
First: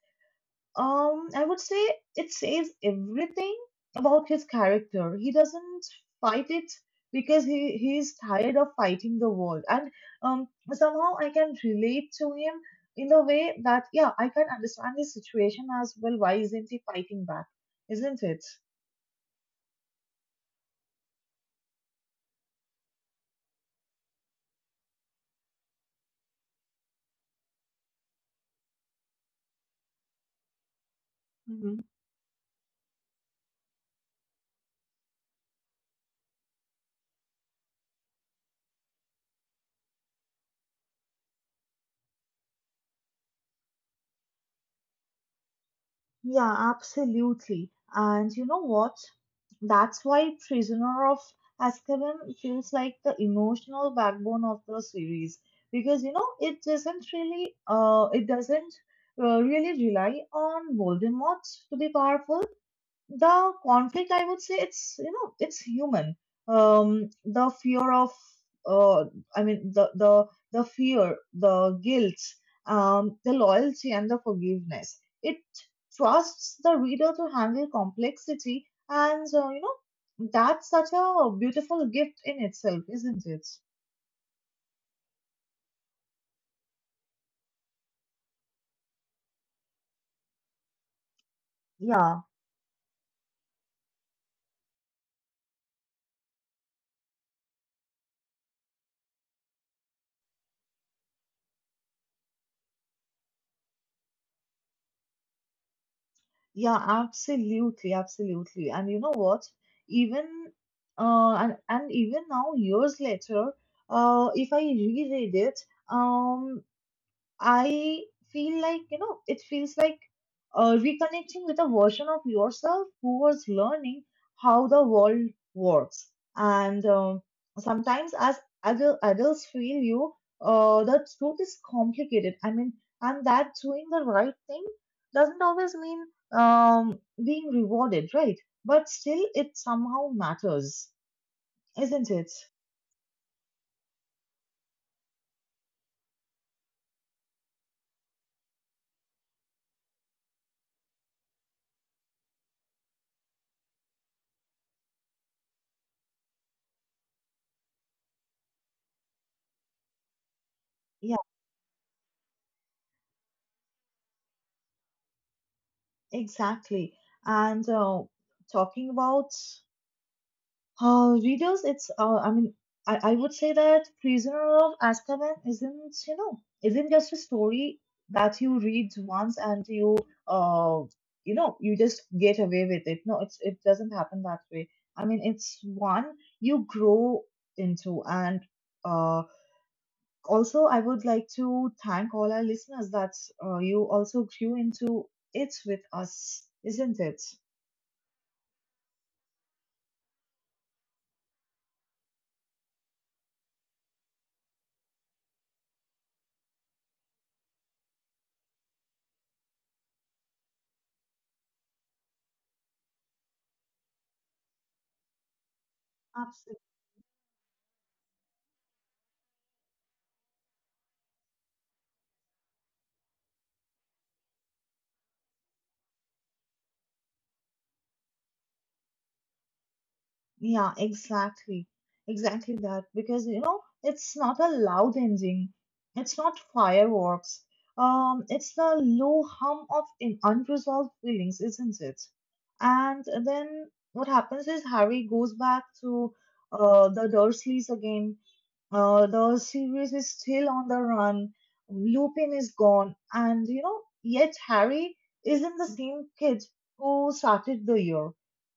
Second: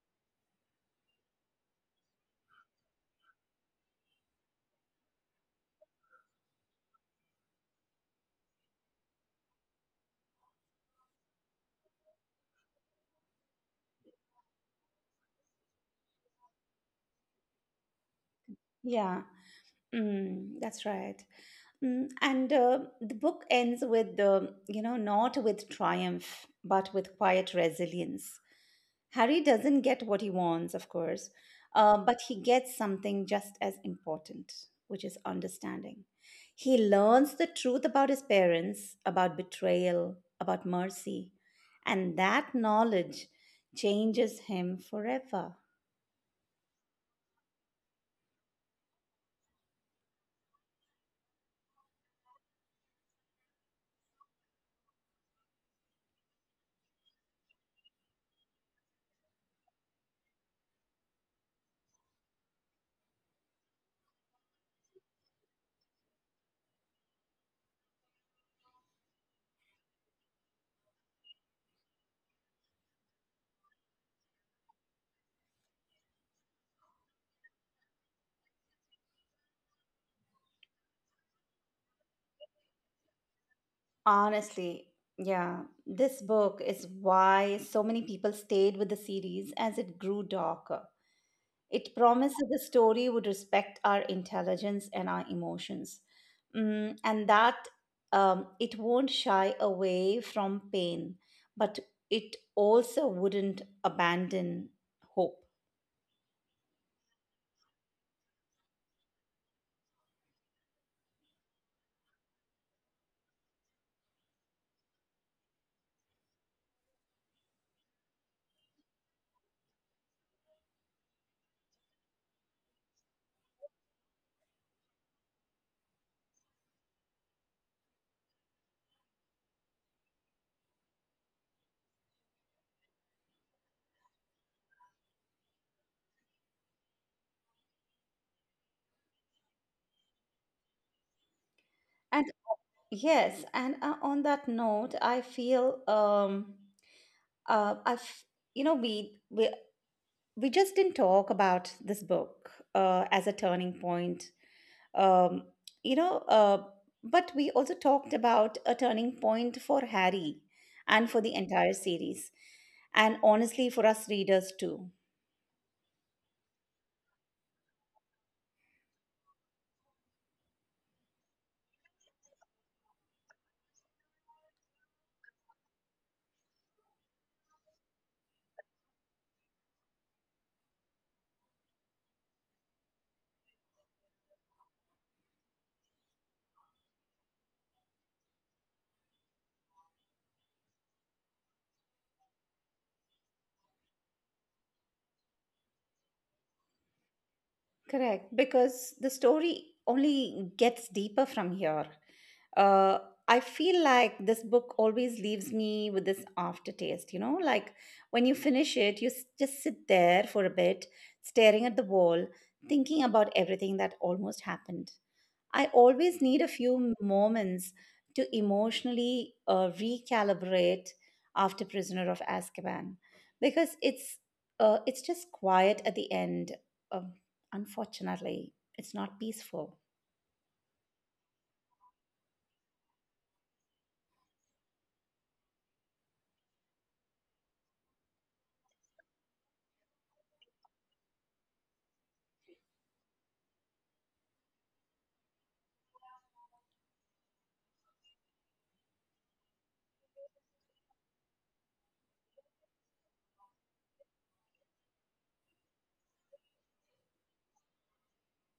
B: I would say it says everything about his character. He doesn't fight it because he is tired of fighting the world, and somehow I can relate to him in the way that yeah, I can understand his situation as well. Why isn't he fighting back? Isn't it?
A: yeah. Mm, that's right. Mm, and the book ends with, you know, not with triumph, but with quiet resilience. Harry doesn't get what he wants, of course, but he gets something just as important, which is understanding. He learns the truth about his parents, about betrayal, about mercy, and that knowledge changes him forever.
B: Yeah, absolutely. And you know what? That's why Prisoner of Azkaban feels like the emotional backbone of the series because you know it doesn't really rely on Voldemort to be powerful, the conflict I would say it's you know it's human, the fear of uh I mean the fear, the guilt, the loyalty and the forgiveness, it trusts the reader to handle complexity, and you know that's such a beautiful gift in itself, isn't it?
A: Honestly, yeah, this book is why so many people stayed with the series as it grew darker. It
B: Yeah.
A: promises the story would respect our intelligence and our emotions. Mm, and that it won't shy away from pain, but it also wouldn't abandon hope.
B: Yeah, absolutely, absolutely. And you know what? Even uh, and even now, years later, if I reread it, um, I feel like, you know, it feels like reconnecting with a version of yourself who was learning how the world works. And sometimes, as adults feel you, the truth is complicated. I mean, and that doing the right thing doesn't always mean um, being rewarded, right? But still, it somehow matters, isn't
A: And
B: it?
A: Yes, and on that note, I feel I've you know we just didn't talk about this book as a turning point, um, you know, but we also talked about a turning point for Harry and
B: Yeah,
A: for the entire series and honestly for us readers too.
B: exactly. And talking about readers, it's I mean, I would say that Prisoner of Azkaban isn't, you know, isn't just a story that you read once and you uh, you know, you just get away with it. No, it's it doesn't happen that way. I mean, it's one you grow into, and uh, also I would like to thank all our listeners that you also grew into it with us, isn't it?
A: Correct, because the story only gets deeper from here. Uh, I feel like this book always leaves me with this aftertaste, you know, like when you finish it, just sit there for a bit, staring at the wall, thinking about everything that almost happened. I always need a few moments to emotionally recalibrate after Prisoner of Azkaban because it's just quiet at the end. Um, Unfortunately, it's not peaceful.
B: Yeah, exactly. Exactly that. Because, you know, it's not a loud engine. It's not fireworks. It's the low hum of in unresolved feelings, isn't it? And then what happens is Harry goes back to the Dursleys again. The series is still on the run. Lupin is gone. And, you know, yet Harry isn't the same kid who started the year.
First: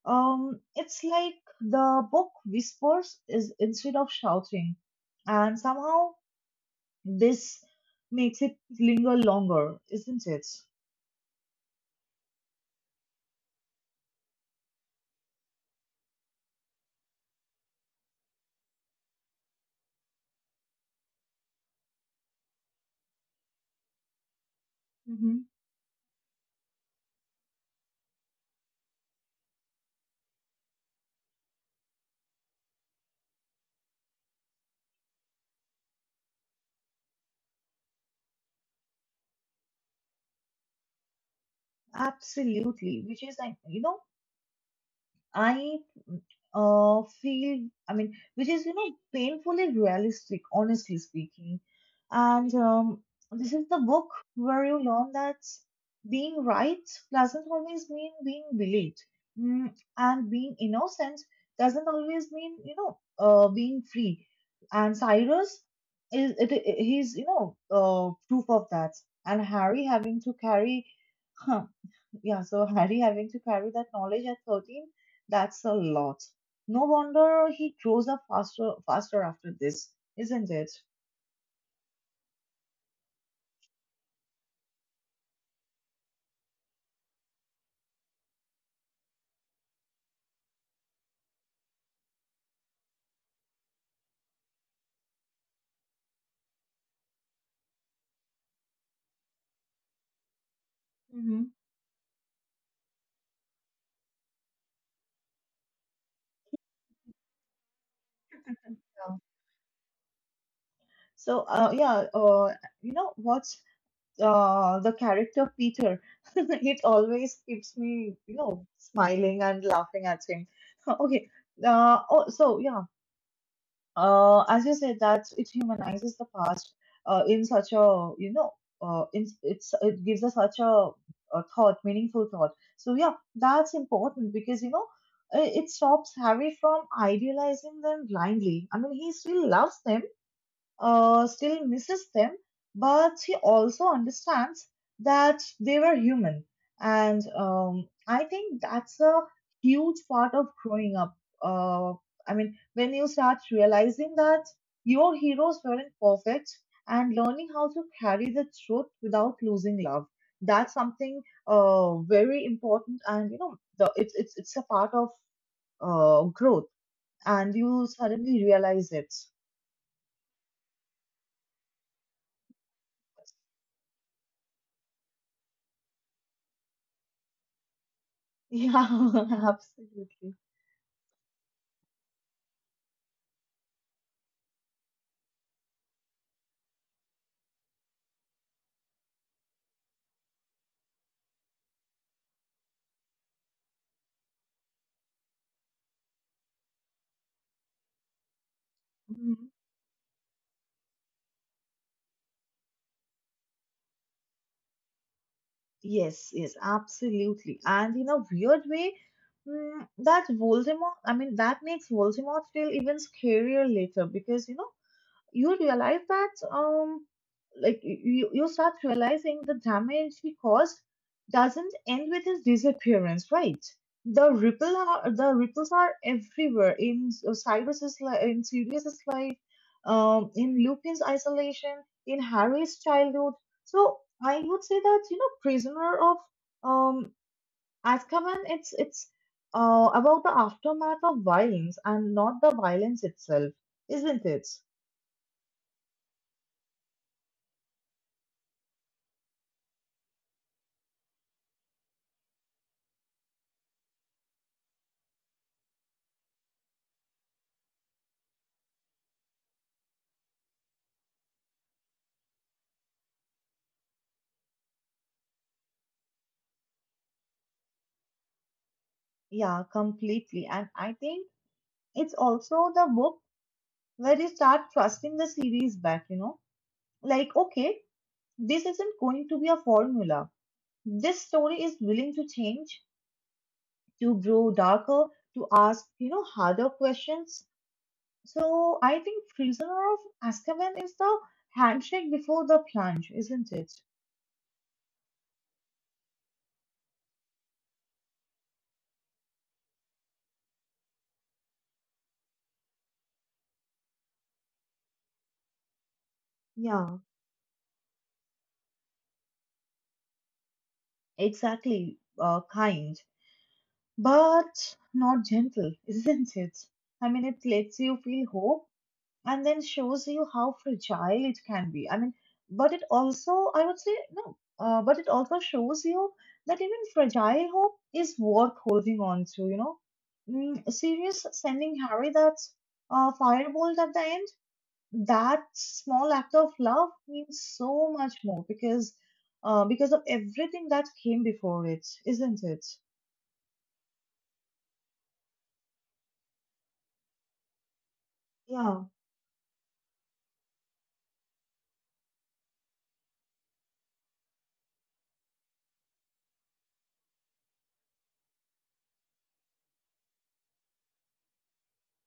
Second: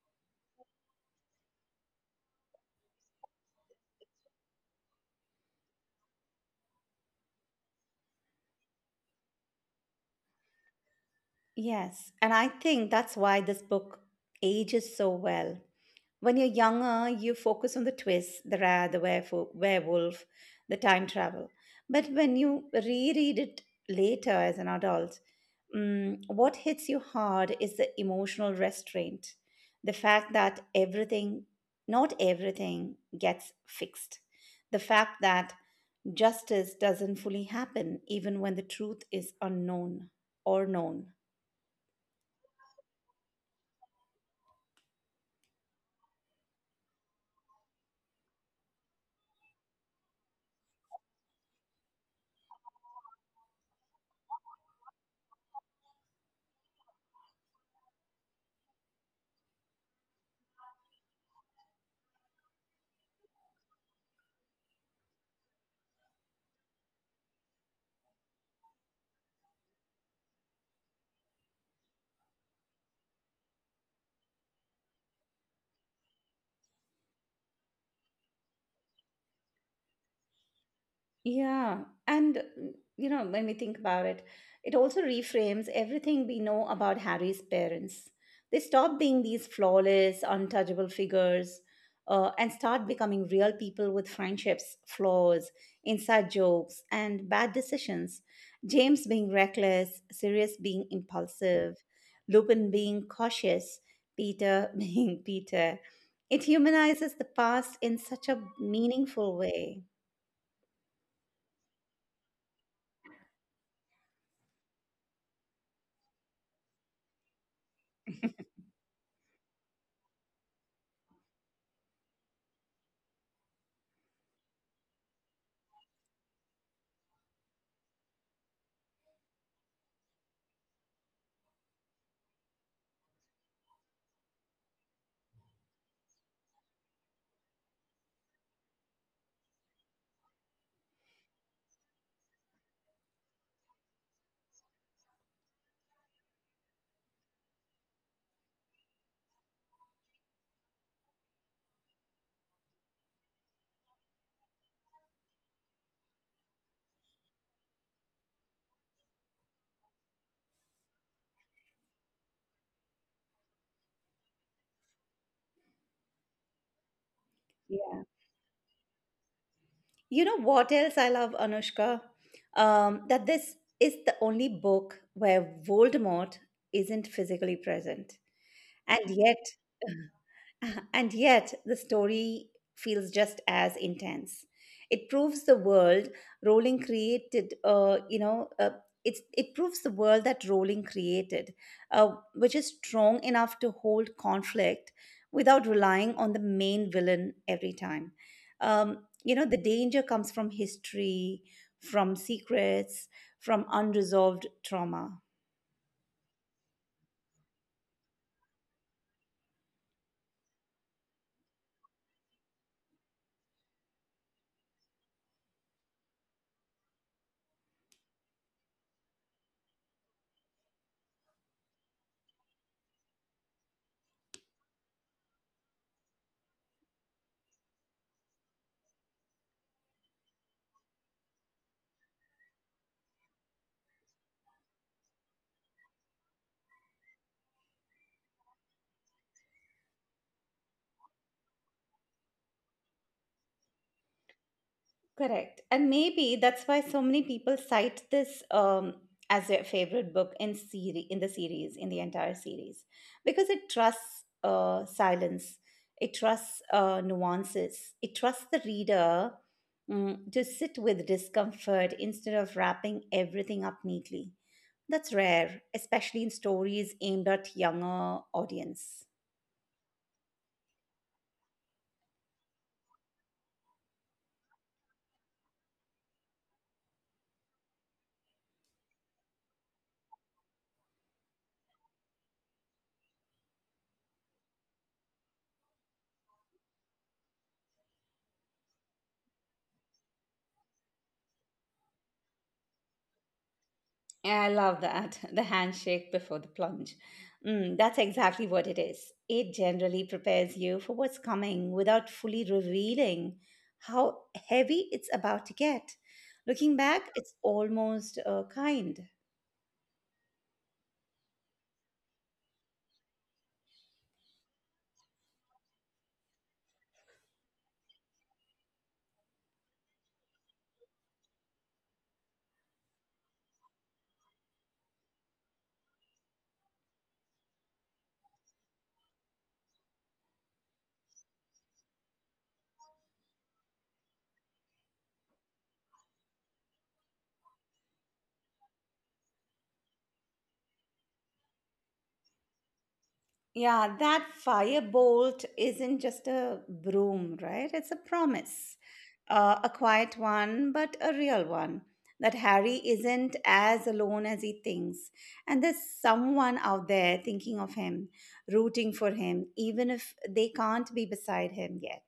B: It's like the book whispers is instead of shouting, and somehow this makes it linger longer, isn't it?
A: Yes, and I think that's why this book ages so well. When you're younger, you focus on the twist, the rat, werewolf, the time travel. But when you reread it later as an adult,
B: Mhm.
A: mm, what hits you hard is the emotional restraint, the fact that not everything, gets fixed, the fact that justice doesn't fully happen even when the truth is unknown or known.
B: Absolutely, which is like, you know, I feel, I mean, which is, you know, painfully realistic, honestly speaking. And This is the book where you learn that being right doesn't always mean being believed, mm, and being innocent doesn't always mean, being free. And Cyrus is, he's, proof of that. And Harry having to carry Yeah, so Harry having to carry that knowledge at 13, that's a lot. No wonder he grows up faster after this, isn't it?
A: Yeah, and mm, you know, when we think about it, it also reframes everything we know about Harry's parents. They stop being these flawless, untouchable figures and start becoming real people with friendships, flaws, inside jokes, and bad decisions. James being reckless, Sirius being
B: Hmm.
A: impulsive, Lupin being cautious, Peter being Peter. It humanizes the past in such a
B: Yeah.
A: meaningful way.
B: So, uh, yeah, uh, you know what? The character Peter, it always keeps me, you know, smiling and laughing at him. Okay. Oh, so yeah. As you said that it humanizes the past in such a it gives us such a thought meaningful thought. So yeah, that's important because, you know, it stops Harry from idealizing them blindly. I mean, he still loves them, still misses them, but he also understands that they were human. And I think that's a huge part of growing up. Uh, I mean, when you start realizing that your heroes weren't perfect and learning how to carry the truth without losing love. That's something very important, and you know, it's a part of growth, and you suddenly realize it.
A: You know what else I love, Anushka? That this is the only book where Voldemort isn't physically present.
B: Yeah,
A: And yet,
B: absolutely.
A: and yet, the story feels just as intense. It proves the world Rowling created, you know, it's, It proves the world that Rowling created, which is strong enough to hold conflict without relying on the main villain every time. Um, you know,
B: Mhm.
A: the danger comes from history, from secrets, from unresolved trauma.
B: Yes, yes, absolutely. And in a weird way, that makes Voldemort feel even scarier later because, you know, you realize that you start realizing the damage he caused doesn't end with his disappearance, right? The ripples are everywhere in Cyrus's life, in Sirius's life, in Lupin's isolation, in Harry's childhood. So I would say that, you know, Prisoner of um Azkaban, it's about the aftermath of violence and not the violence itself, isn't it?
A: Correct. And maybe that's why so many people cite this as their favorite book in the series, in the entire series, because it trusts silence, it trusts nuances, it trusts the reader mm, to sit with discomfort instead of wrapping everything up neatly. That's rare, especially in stories aimed at younger audience.
B: Yeah, completely. And I think it's also the book where you start trusting the series back, you know? Like, okay, this isn't going to be a formula. This story is willing to change, to grow darker, to ask, you know, harder questions. So I think Prisoner of Azkaban is the handshake before the plunge, isn't it?
A: Yeah, I love that. The handshake before the plunge. Mm, that's exactly what it is. It generally prepares you for what's coming without fully revealing how heavy it's about to get. Looking
B: Yeah,
A: back, it's almost kind.
B: exactly. Kind, but not gentle, isn't it? I mean, it lets you feel hope and then shows you how fragile it can be. I mean, but it also, I would say, no, but it also shows you that even fragile hope is worth holding on to, you know. Mm, Sirius sending Harry that firebolt at the end, that small act of love means so much more because of everything that came before it, isn't it?
A: Yeah, that firebolt isn't just a broom, right? It's a promise.
B: Yeah.
A: A quiet one, but a real one. That Harry isn't as alone as he thinks. And there's someone out there thinking of him, rooting for him, even if they can't be beside him yet.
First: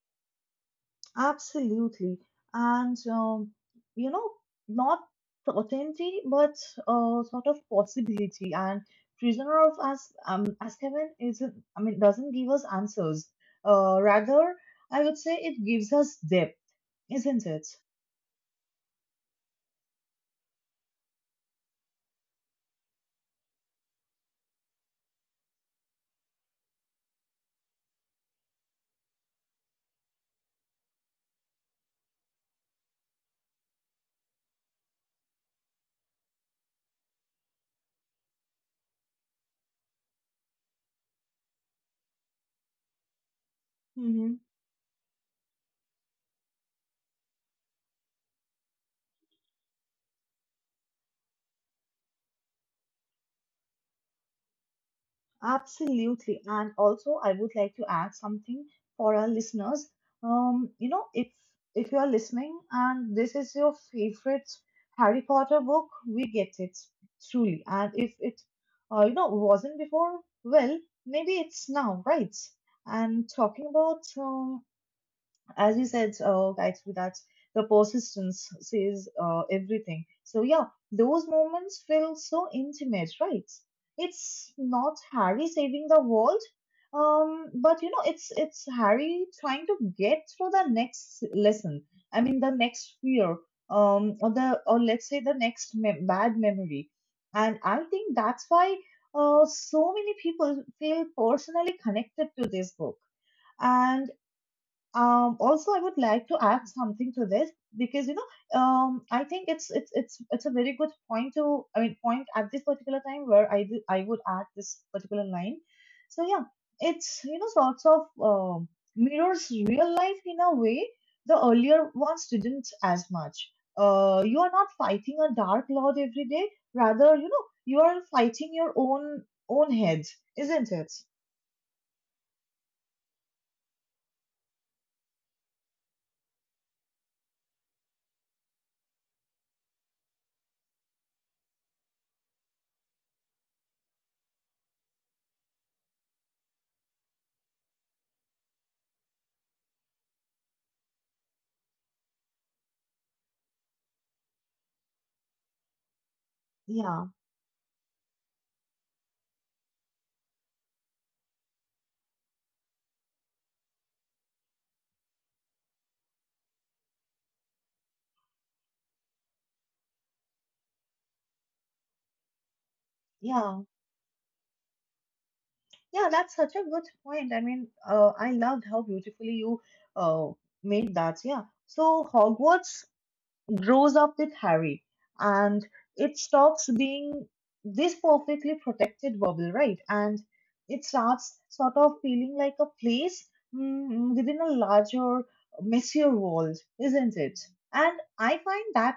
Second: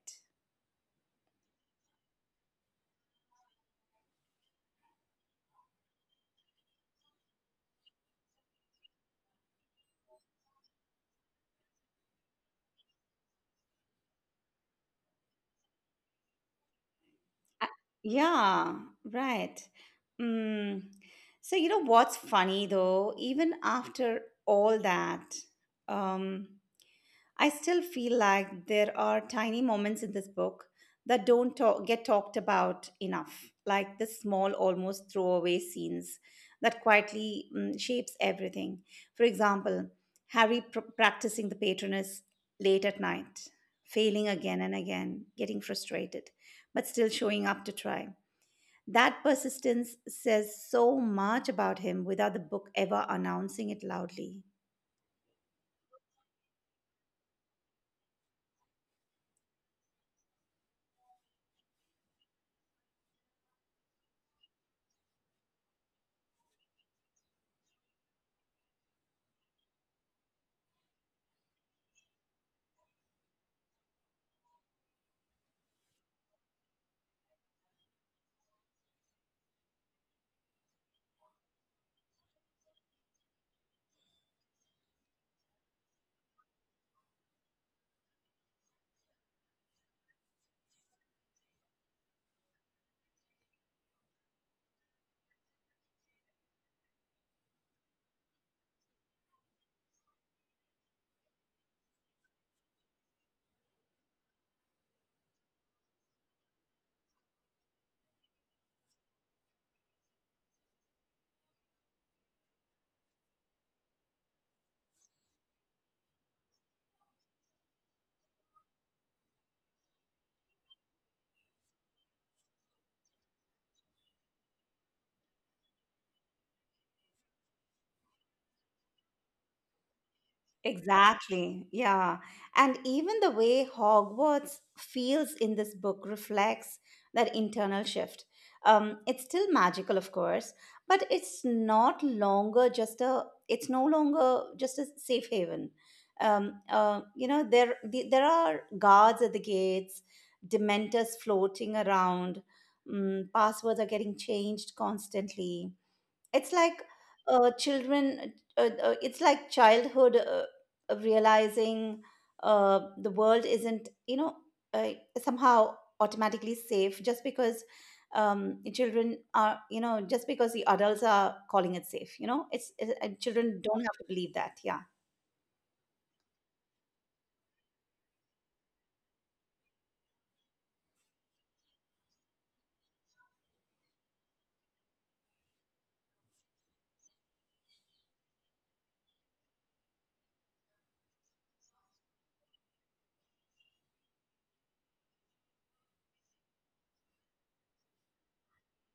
B: Absolutely. And, um, you know, not certainty, but sort of possibility. And Prisoner of As Azkaban isn't, I mean, doesn't give us answers. Rather, I would say, it gives us depth, isn't it?
A: I- Yeah, right. Mm. So, you know what's funny though? Even after all that, um, I still feel like there are tiny moments in this book that don't talk, get talked about enough, like the small, almost throwaway scenes that quietly shapes everything. For example, Harry practicing the patroness late at night, failing
B: Mm-hmm.
A: again and again, getting frustrated, but still showing up to try. That persistence says so much about him without the book ever announcing it loudly.
B: Absolutely. And also, I would like to add something for our listeners. You know, if you are listening and this is your favorite Harry Potter book, we get it truly. And if it, you know, wasn't before, well, maybe it's now, right? And talking about as you said, Gayatri, that the persistence says everything. So yeah, those moments feel so intimate, right? It's not Harry saving the world, but you know, it's Harry trying to get through the next lesson. I mean, the next fear, or let's say the next mem bad memory, and I think that's why so many people feel personally connected to this book. And also I would like to add something to this because, you know, I think it's a very good point to I mean point at this particular time where I would add this particular line. So yeah, it's, you know, sorts of um mirrors real life in a way the earlier ones didn't as much. You are not fighting a dark lord every day, rather, you know, you are fighting your own head, isn't it?
A: Exactly. Yeah. And even the way Hogwarts feels in this book reflects that internal shift. It's still magical, of course, but it's no longer just a safe haven. You know, there are guards at the gates, dementors floating around, mm, passwords are getting changed constantly. It's like
B: Yeah,
A: children it's like childhood of realizing the world isn't you know uh, somehow automatically safe just because children are you know just because the adults are calling it safe you know it's and
B: yeah.
A: children don't have to believe that. Yeah.
B: Yeah, that's such a good point. I mean, I loved how beautifully you uh, made that. Yeah. So Hogwarts grows up with Harry and it stops being this perfectly protected bubble, right? And it starts sort of feeling like a place within a larger, messier world, isn't it? And I find that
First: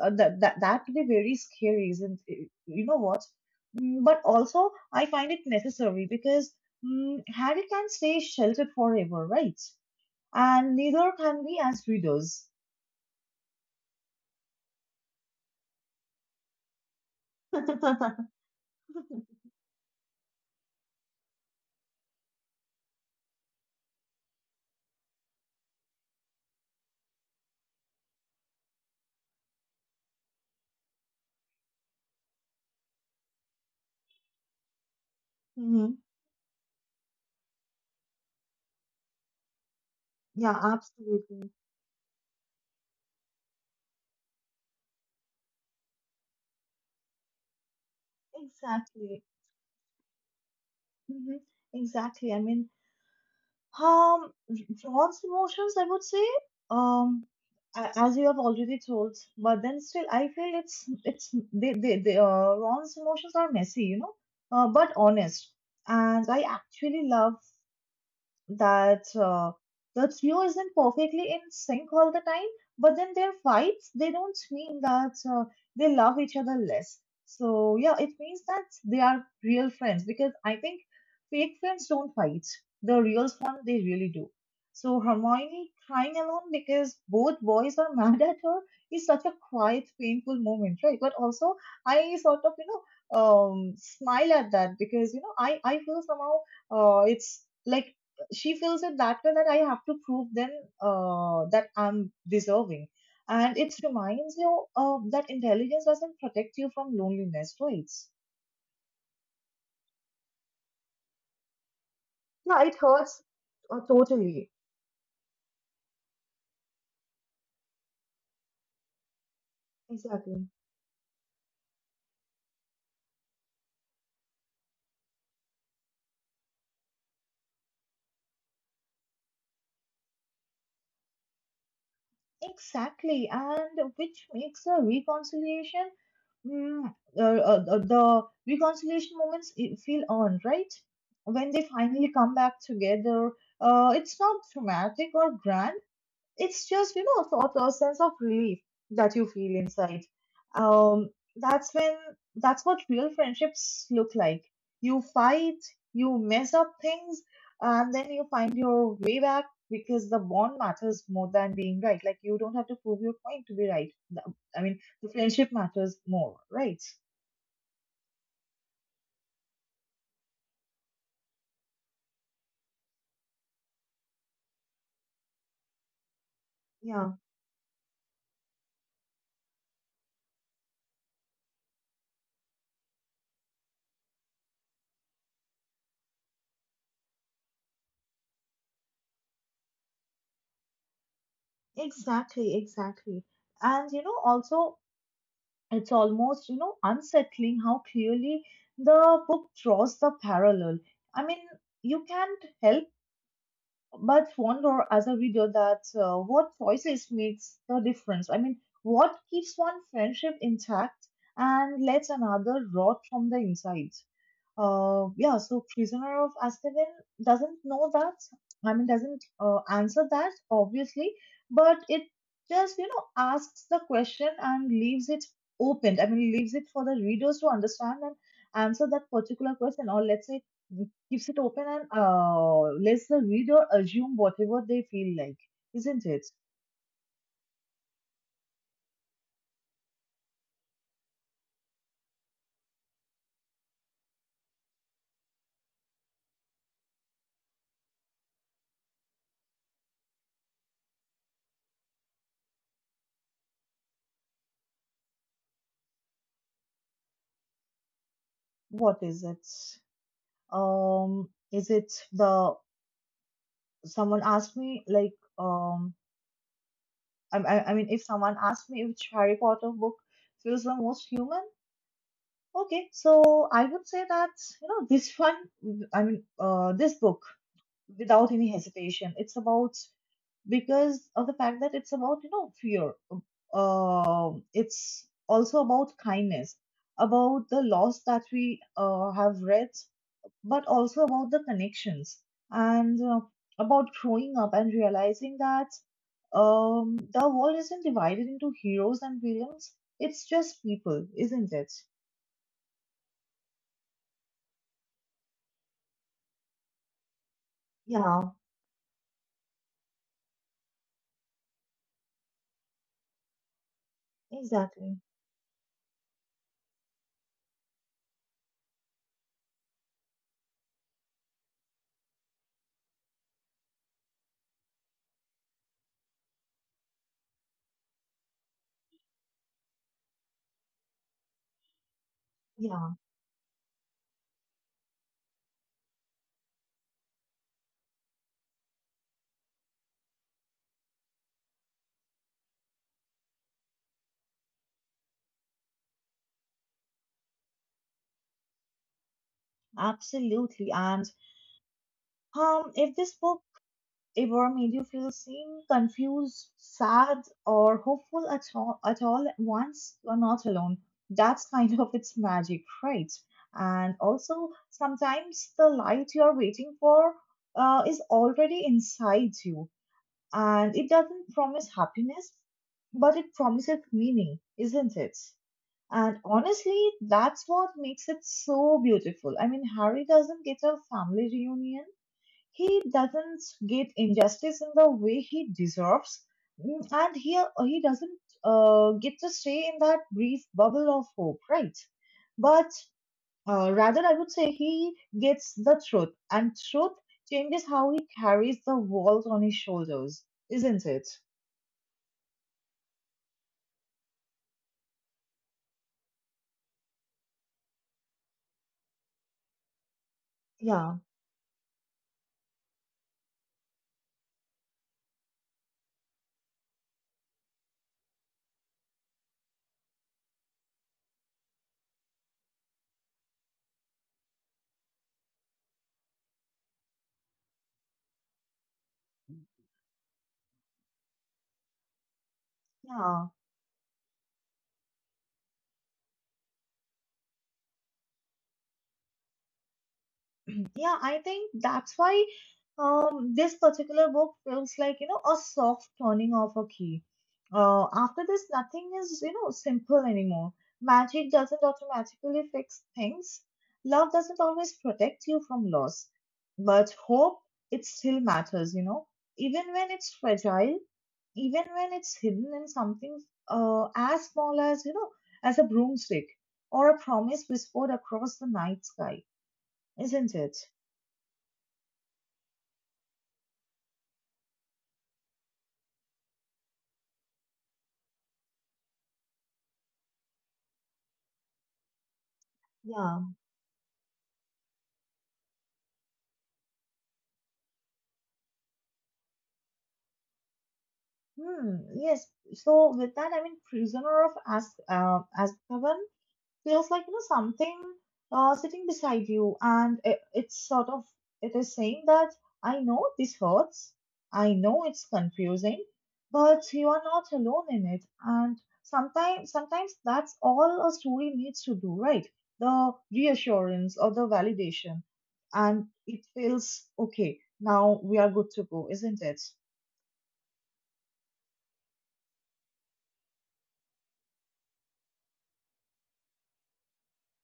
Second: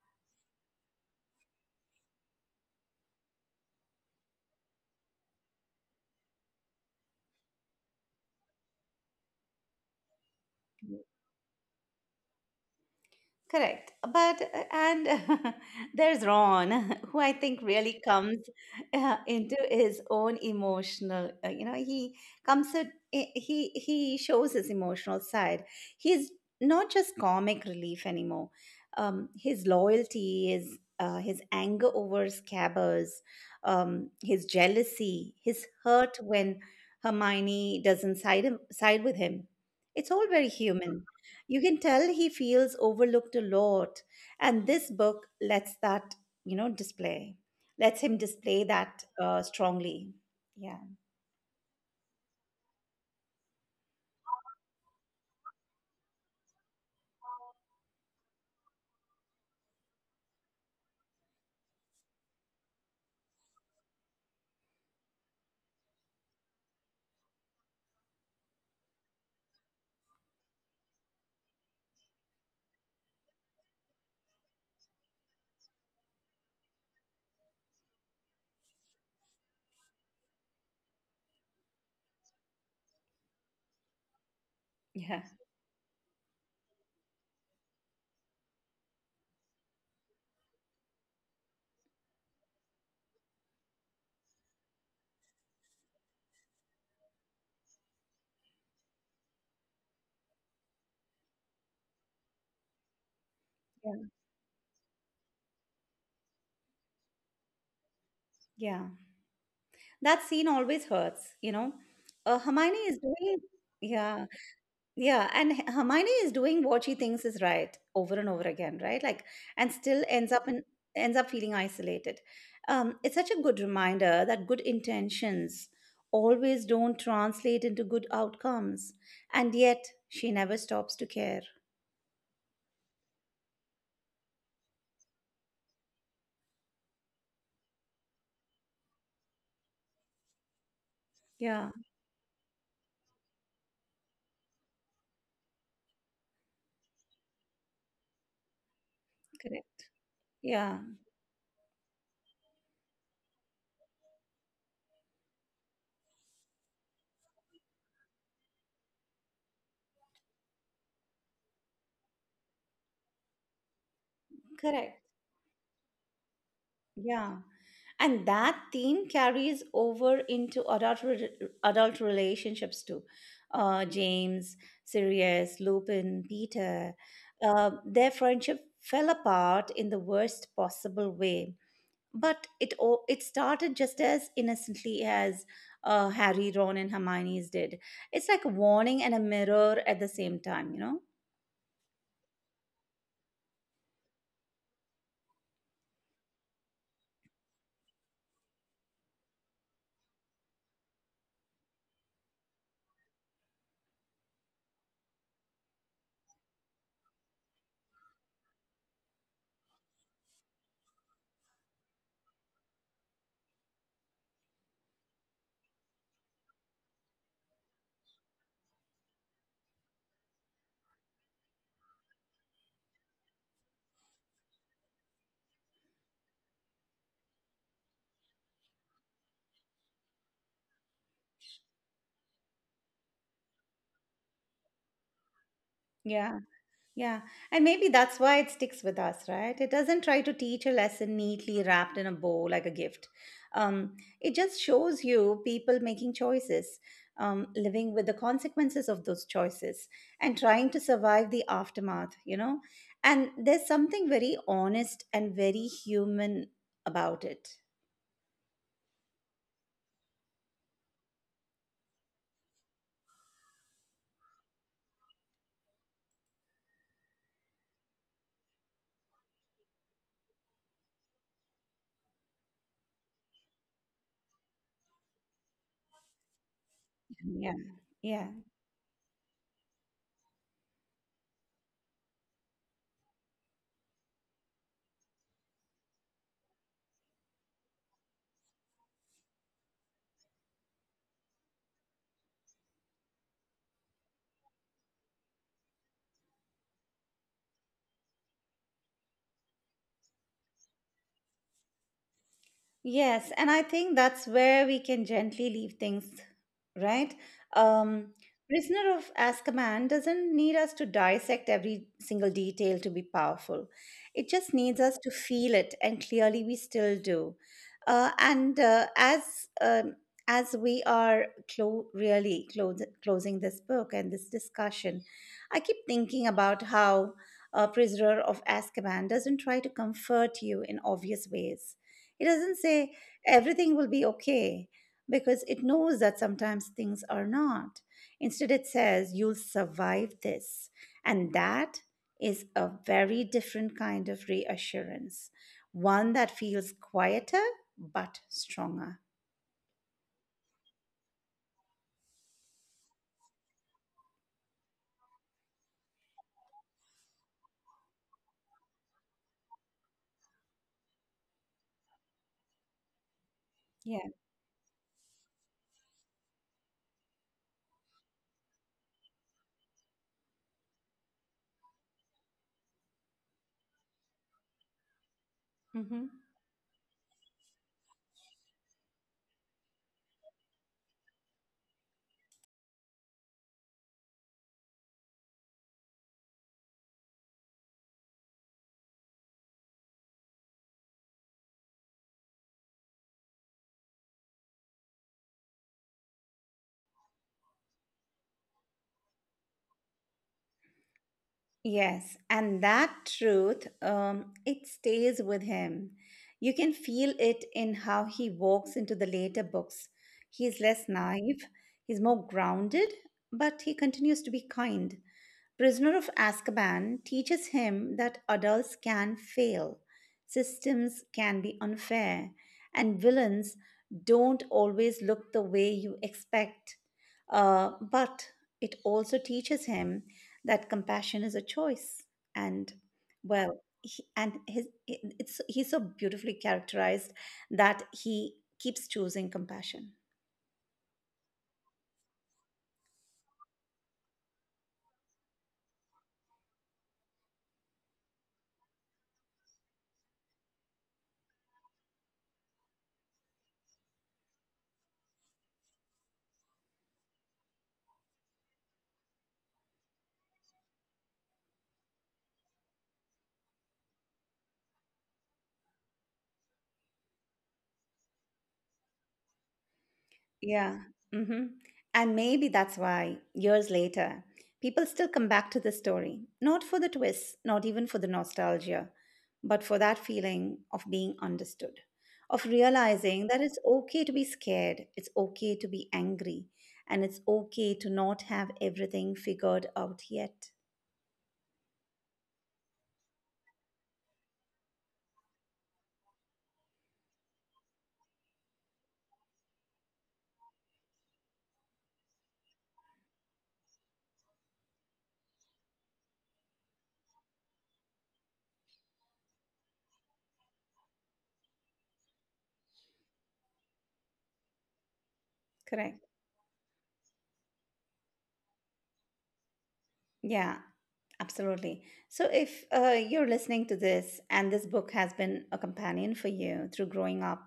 B: uh, that that, that to be very scary, isn't it? You know what? Mm. But also, I find it necessary because, mm, Harry can stay sheltered forever, right? And neither can we as readers.
A: Correct. But, and there's Ron, who I think really comes into his own emotional, you know, he shows his emotional side. He's not just comic relief anymore. His loyalty is. His anger over scabbers, his jealousy, his hurt when Hermione doesn't side with him. It's all very
B: Yeah,
A: human.
B: absolutely.
A: You can tell he feels overlooked a lot, and this book lets that, you know, display, lets him display that
B: Exactly.
A: strongly. Yeah.
B: Hmm. Exactly. I mean, um, John's emotions, I would say, um, as you have already told, but then still, I feel it's they Ron's emotions are messy, you know, but honest. And I actually love that, the trio isn't perfectly in sync all the time, but then their fights, they don't mean that they love each other less. So, yeah, it means that they are real friends because I think fake friends don't fight. The real one, they really do. So,
A: Yeah.
B: Hermione crying alone because both boys are mad at her is such a quiet, painful moment, right? But also, I sort of, you know, smile at that because, you know, I feel somehow it's like she feels it that way, that I have to prove them that I'm deserving. And it
A: Yeah.
B: reminds you that intelligence doesn't protect you from loneliness, right?
A: Yeah. That scene always hurts, you know. Uh,
B: Yeah,
A: Hermione
B: it
A: is
B: hurts
A: doing, yeah.
B: totally.
A: Yeah, and Hermione is doing what she thinks is right over and over again, right? Like, and still ends
B: Exactly.
A: up in ends up feeling isolated. It's such a good reminder that good intentions always don't translate into good outcomes, and yet she never stops to care.
B: Exactly, and which makes the reconciliation, mm, the reconciliation moments feel earned, right? When they
A: Yeah,
B: finally come back together, it's not dramatic or grand. It's just, you know, sort of sense of relief that you feel
A: correct.
B: inside.
A: Yeah,
B: Um, that's when, that's what real friendships look like. You fight, you mess up things, and then you find your way back because the bond matters more than being right. Like, you don't have to prove your point to be right. I mean,
A: correct.
B: the friendship matters more, right?
A: Yeah. And that theme carries over into adult relationships too. James, Sirius, Lupin, Peter,
B: Yeah,
A: their friendship fell apart in the worst possible way. But it started just as innocently as Harry, Ron, and Hermione's did. It's like a warning and a mirror at the same time, you know?
B: exactly, exactly. And you know, also it's almost, you know, unsettling how clearly the book draws the parallel. I mean, you can't help but wonder as a reader that, what choices makes the difference. I mean, what keeps one friendship intact and lets another rot from the inside. Yeah, so Prisoner of Azkaban doesn't know that. I mean, doesn't answer that obviously, but it just, you know, asks the question and leaves it open. I mean, leaves it for the readers to understand and answer that particular question, or let's say, keeps it open and lets the reader assume whatever they feel like, isn't it?
A: Yeah. Yeah, and maybe that's why it sticks with us, right? It doesn't try to teach a lesson neatly wrapped in a bow like a gift. Um, it just shows you people making choices, living with the consequences of those choices, and trying to survive the aftermath, you know? And there's something very honest and very human about it.
B: What is it? Is it the someone asked me like um I mean, If someone asked me which Harry Potter book feels the most human, okay, so I would say that, you know, this one, I mean, this book,
A: Yeah, yeah.
B: without any hesitation, it's about, because of the fact that it's about, you know, fear. It's also about kindness, about the loss that we have read, but also about the connections and about growing up and realizing that, the world isn't divided into heroes and villains. It's just people, isn't it?
A: Yes, and I think that's where we can gently leave things, right? Um,
B: Yeah,
A: Prisoner of Azkaban doesn't need us to dissect every single detail to be powerful. It just needs us
B: exactly.
A: to feel it, and clearly we still do. And um, as we are closing this book and this discussion, I keep thinking about how Prisoner of Azkaban doesn't try to comfort you in obvious ways. It doesn't
B: Yeah,
A: say everything will be okay because it knows that sometimes things are not. Instead, it says you'll survive this. And that is a very different kind of reassurance, one that feels quieter but stronger.
B: absolutely. And If this book ever made you feel seen, confused, sad, or hopeful at all at once, you're not alone. That's kind of its magic, right? And
A: Yeah.
B: also, sometimes the light you're waiting for is already inside you. And it doesn't promise happiness, but it promises meaning, isn't it?
A: Hmm.
B: And honestly, that's what makes it so beautiful. I mean, Harry doesn't get a family reunion, he doesn't get injustice in the way he deserves. Mm, he doesn't get to stay in that brief bubble of hope, right? But rather, I would say, he gets the truth, and truth changes how he carries the world on his shoulders, isn't it?
A: Yes, and that truth, it stays with him. You can feel it in how he walks into the later books. He's less
B: Yeah,
A: naive, he's more grounded, but he continues to be kind. Prisoner of Azkaban teaches him that adults can fail, systems can be unfair, and villains don't always look the way you expect. But it also teaches him that compassion is a choice. And
B: yeah,
A: well, he, and his it's he's so beautifully characterized that he keeps choosing compassion.
B: yeah. I think that's why, this particular book feels like, you know, a soft turning of a key. After this, nothing is, you know, simple anymore. Magic doesn't automatically fix things. Love doesn't always protect you from loss. But hope, it still matters, you know, even when it's fragile, even when it's hidden in something as small as, you know, as a broomstick or a promise whispered across the night sky, isn't it?
A: Yeah. Hmm. And maybe that's why, years later, people still come back to this story, not for the twists, not even for the nostalgia, but for that feeling of being understood, of realizing
B: Yeah.
A: that it's okay to be scared, it's okay to be angry, and it's okay to not have everything figured out yet.
B: Hmm. Yes. So with that, I mean, Prisoner of As Azkaban feels like, you know, something sitting beside you, and it's sort of, it is saying that I know this hurts, I know it's confusing, but you are not alone in it. And sometimes, sometimes that's all a story needs to do, right? The reassurance or the validation, and
A: Correct.
B: it feels okay. Now we are good to go, isn't it?
A: Yeah. Absolutely. So, if you're listening to this and this book has been a companion for you through growing up,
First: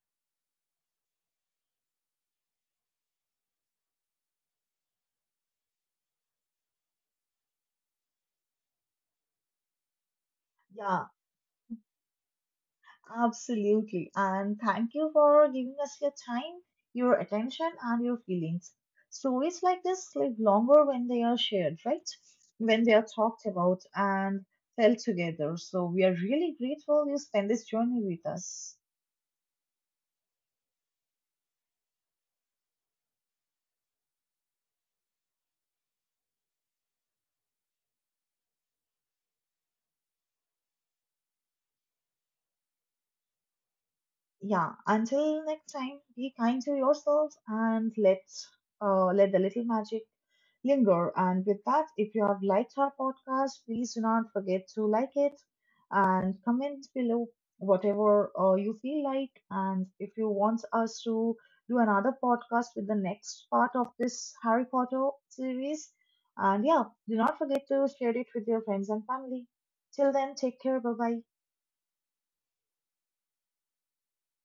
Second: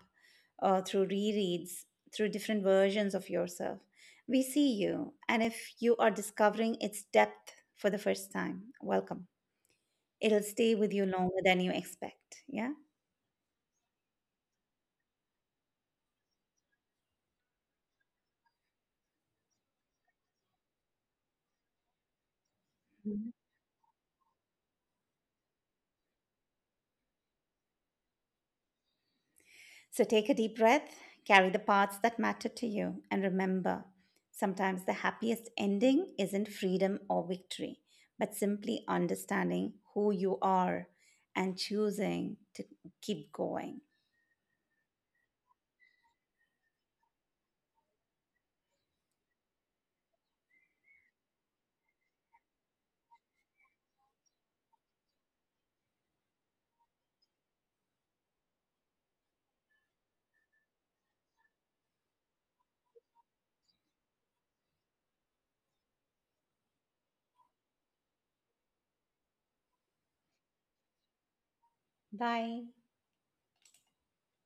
A: through rereads, through different versions of yourself, we see you. And if you are discovering its depth for the first time, welcome. It'll stay with
B: Yeah,
A: you longer than you expect. Yeah.
B: absolutely. And thank you for giving us your time, your attention, and your feelings. Stories like this live longer when they are shared, right? When they are talked about and felt together. So we are really grateful you spend this journey with us.
A: So take a deep breath, carry the parts that matter to you, and remember sometimes the happiest ending isn't freedom or victory, but simply understanding who you are and choosing to keep going.
B: Yeah, until next time, be kind to yourselves and let the little magic linger. And with that, if you have liked our podcast, please do not forget to like it and comment below whatever you feel like. And if you want us to do another podcast with the next part of this Harry Potter series, and yeah, do not forget to share it with your friends and family. Till then, take care. Bye bye.
A: Bye.